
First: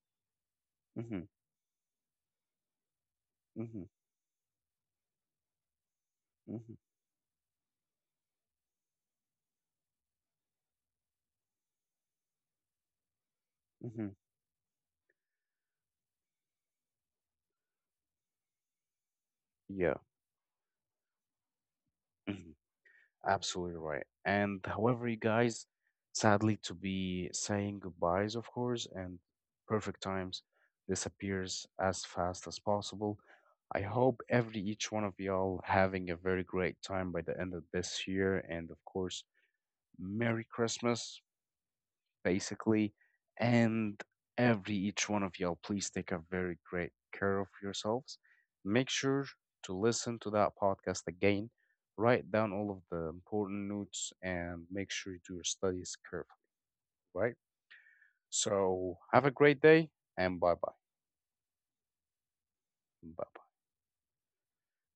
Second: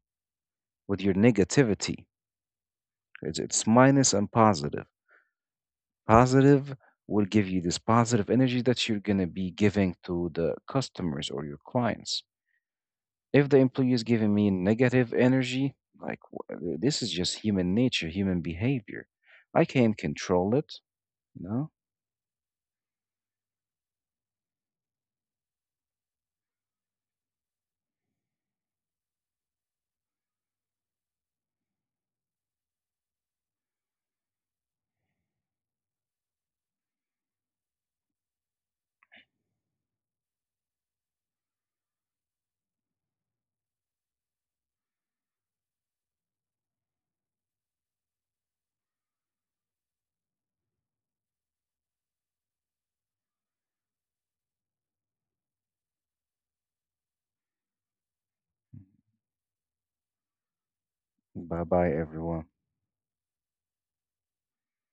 Speaker 2: with your
Speaker 1: Mm-hmm.
Speaker 2: negativity. It's
Speaker 1: Mm-hmm.
Speaker 2: minus and positive.
Speaker 1: Mm-hmm.
Speaker 2: Positive will give you this positive energy that you're gonna be giving to the customers or your clients. If the employee is
Speaker 1: Mm-hmm.
Speaker 2: giving me negative energy, like this is just human nature, human behavior. I
Speaker 1: Yeah.
Speaker 2: can't control it. You know?
Speaker 1: Hmm. Absolutely right. And however, you guys, sadly to be saying goodbyes, of course, and perfect times disappears as fast as possible. I hope every each one of y'all having a very great time by the end of this year, and of course, Merry Christmas basically. And every each one of y'all, please take a very great care of yourselves. Make sure to listen to that podcast again. Write down all of the important notes and make sure you do your studies carefully, right? So have a great day and bye bye.
Speaker 2: Bye bye, everyone.
Speaker 1: Bye.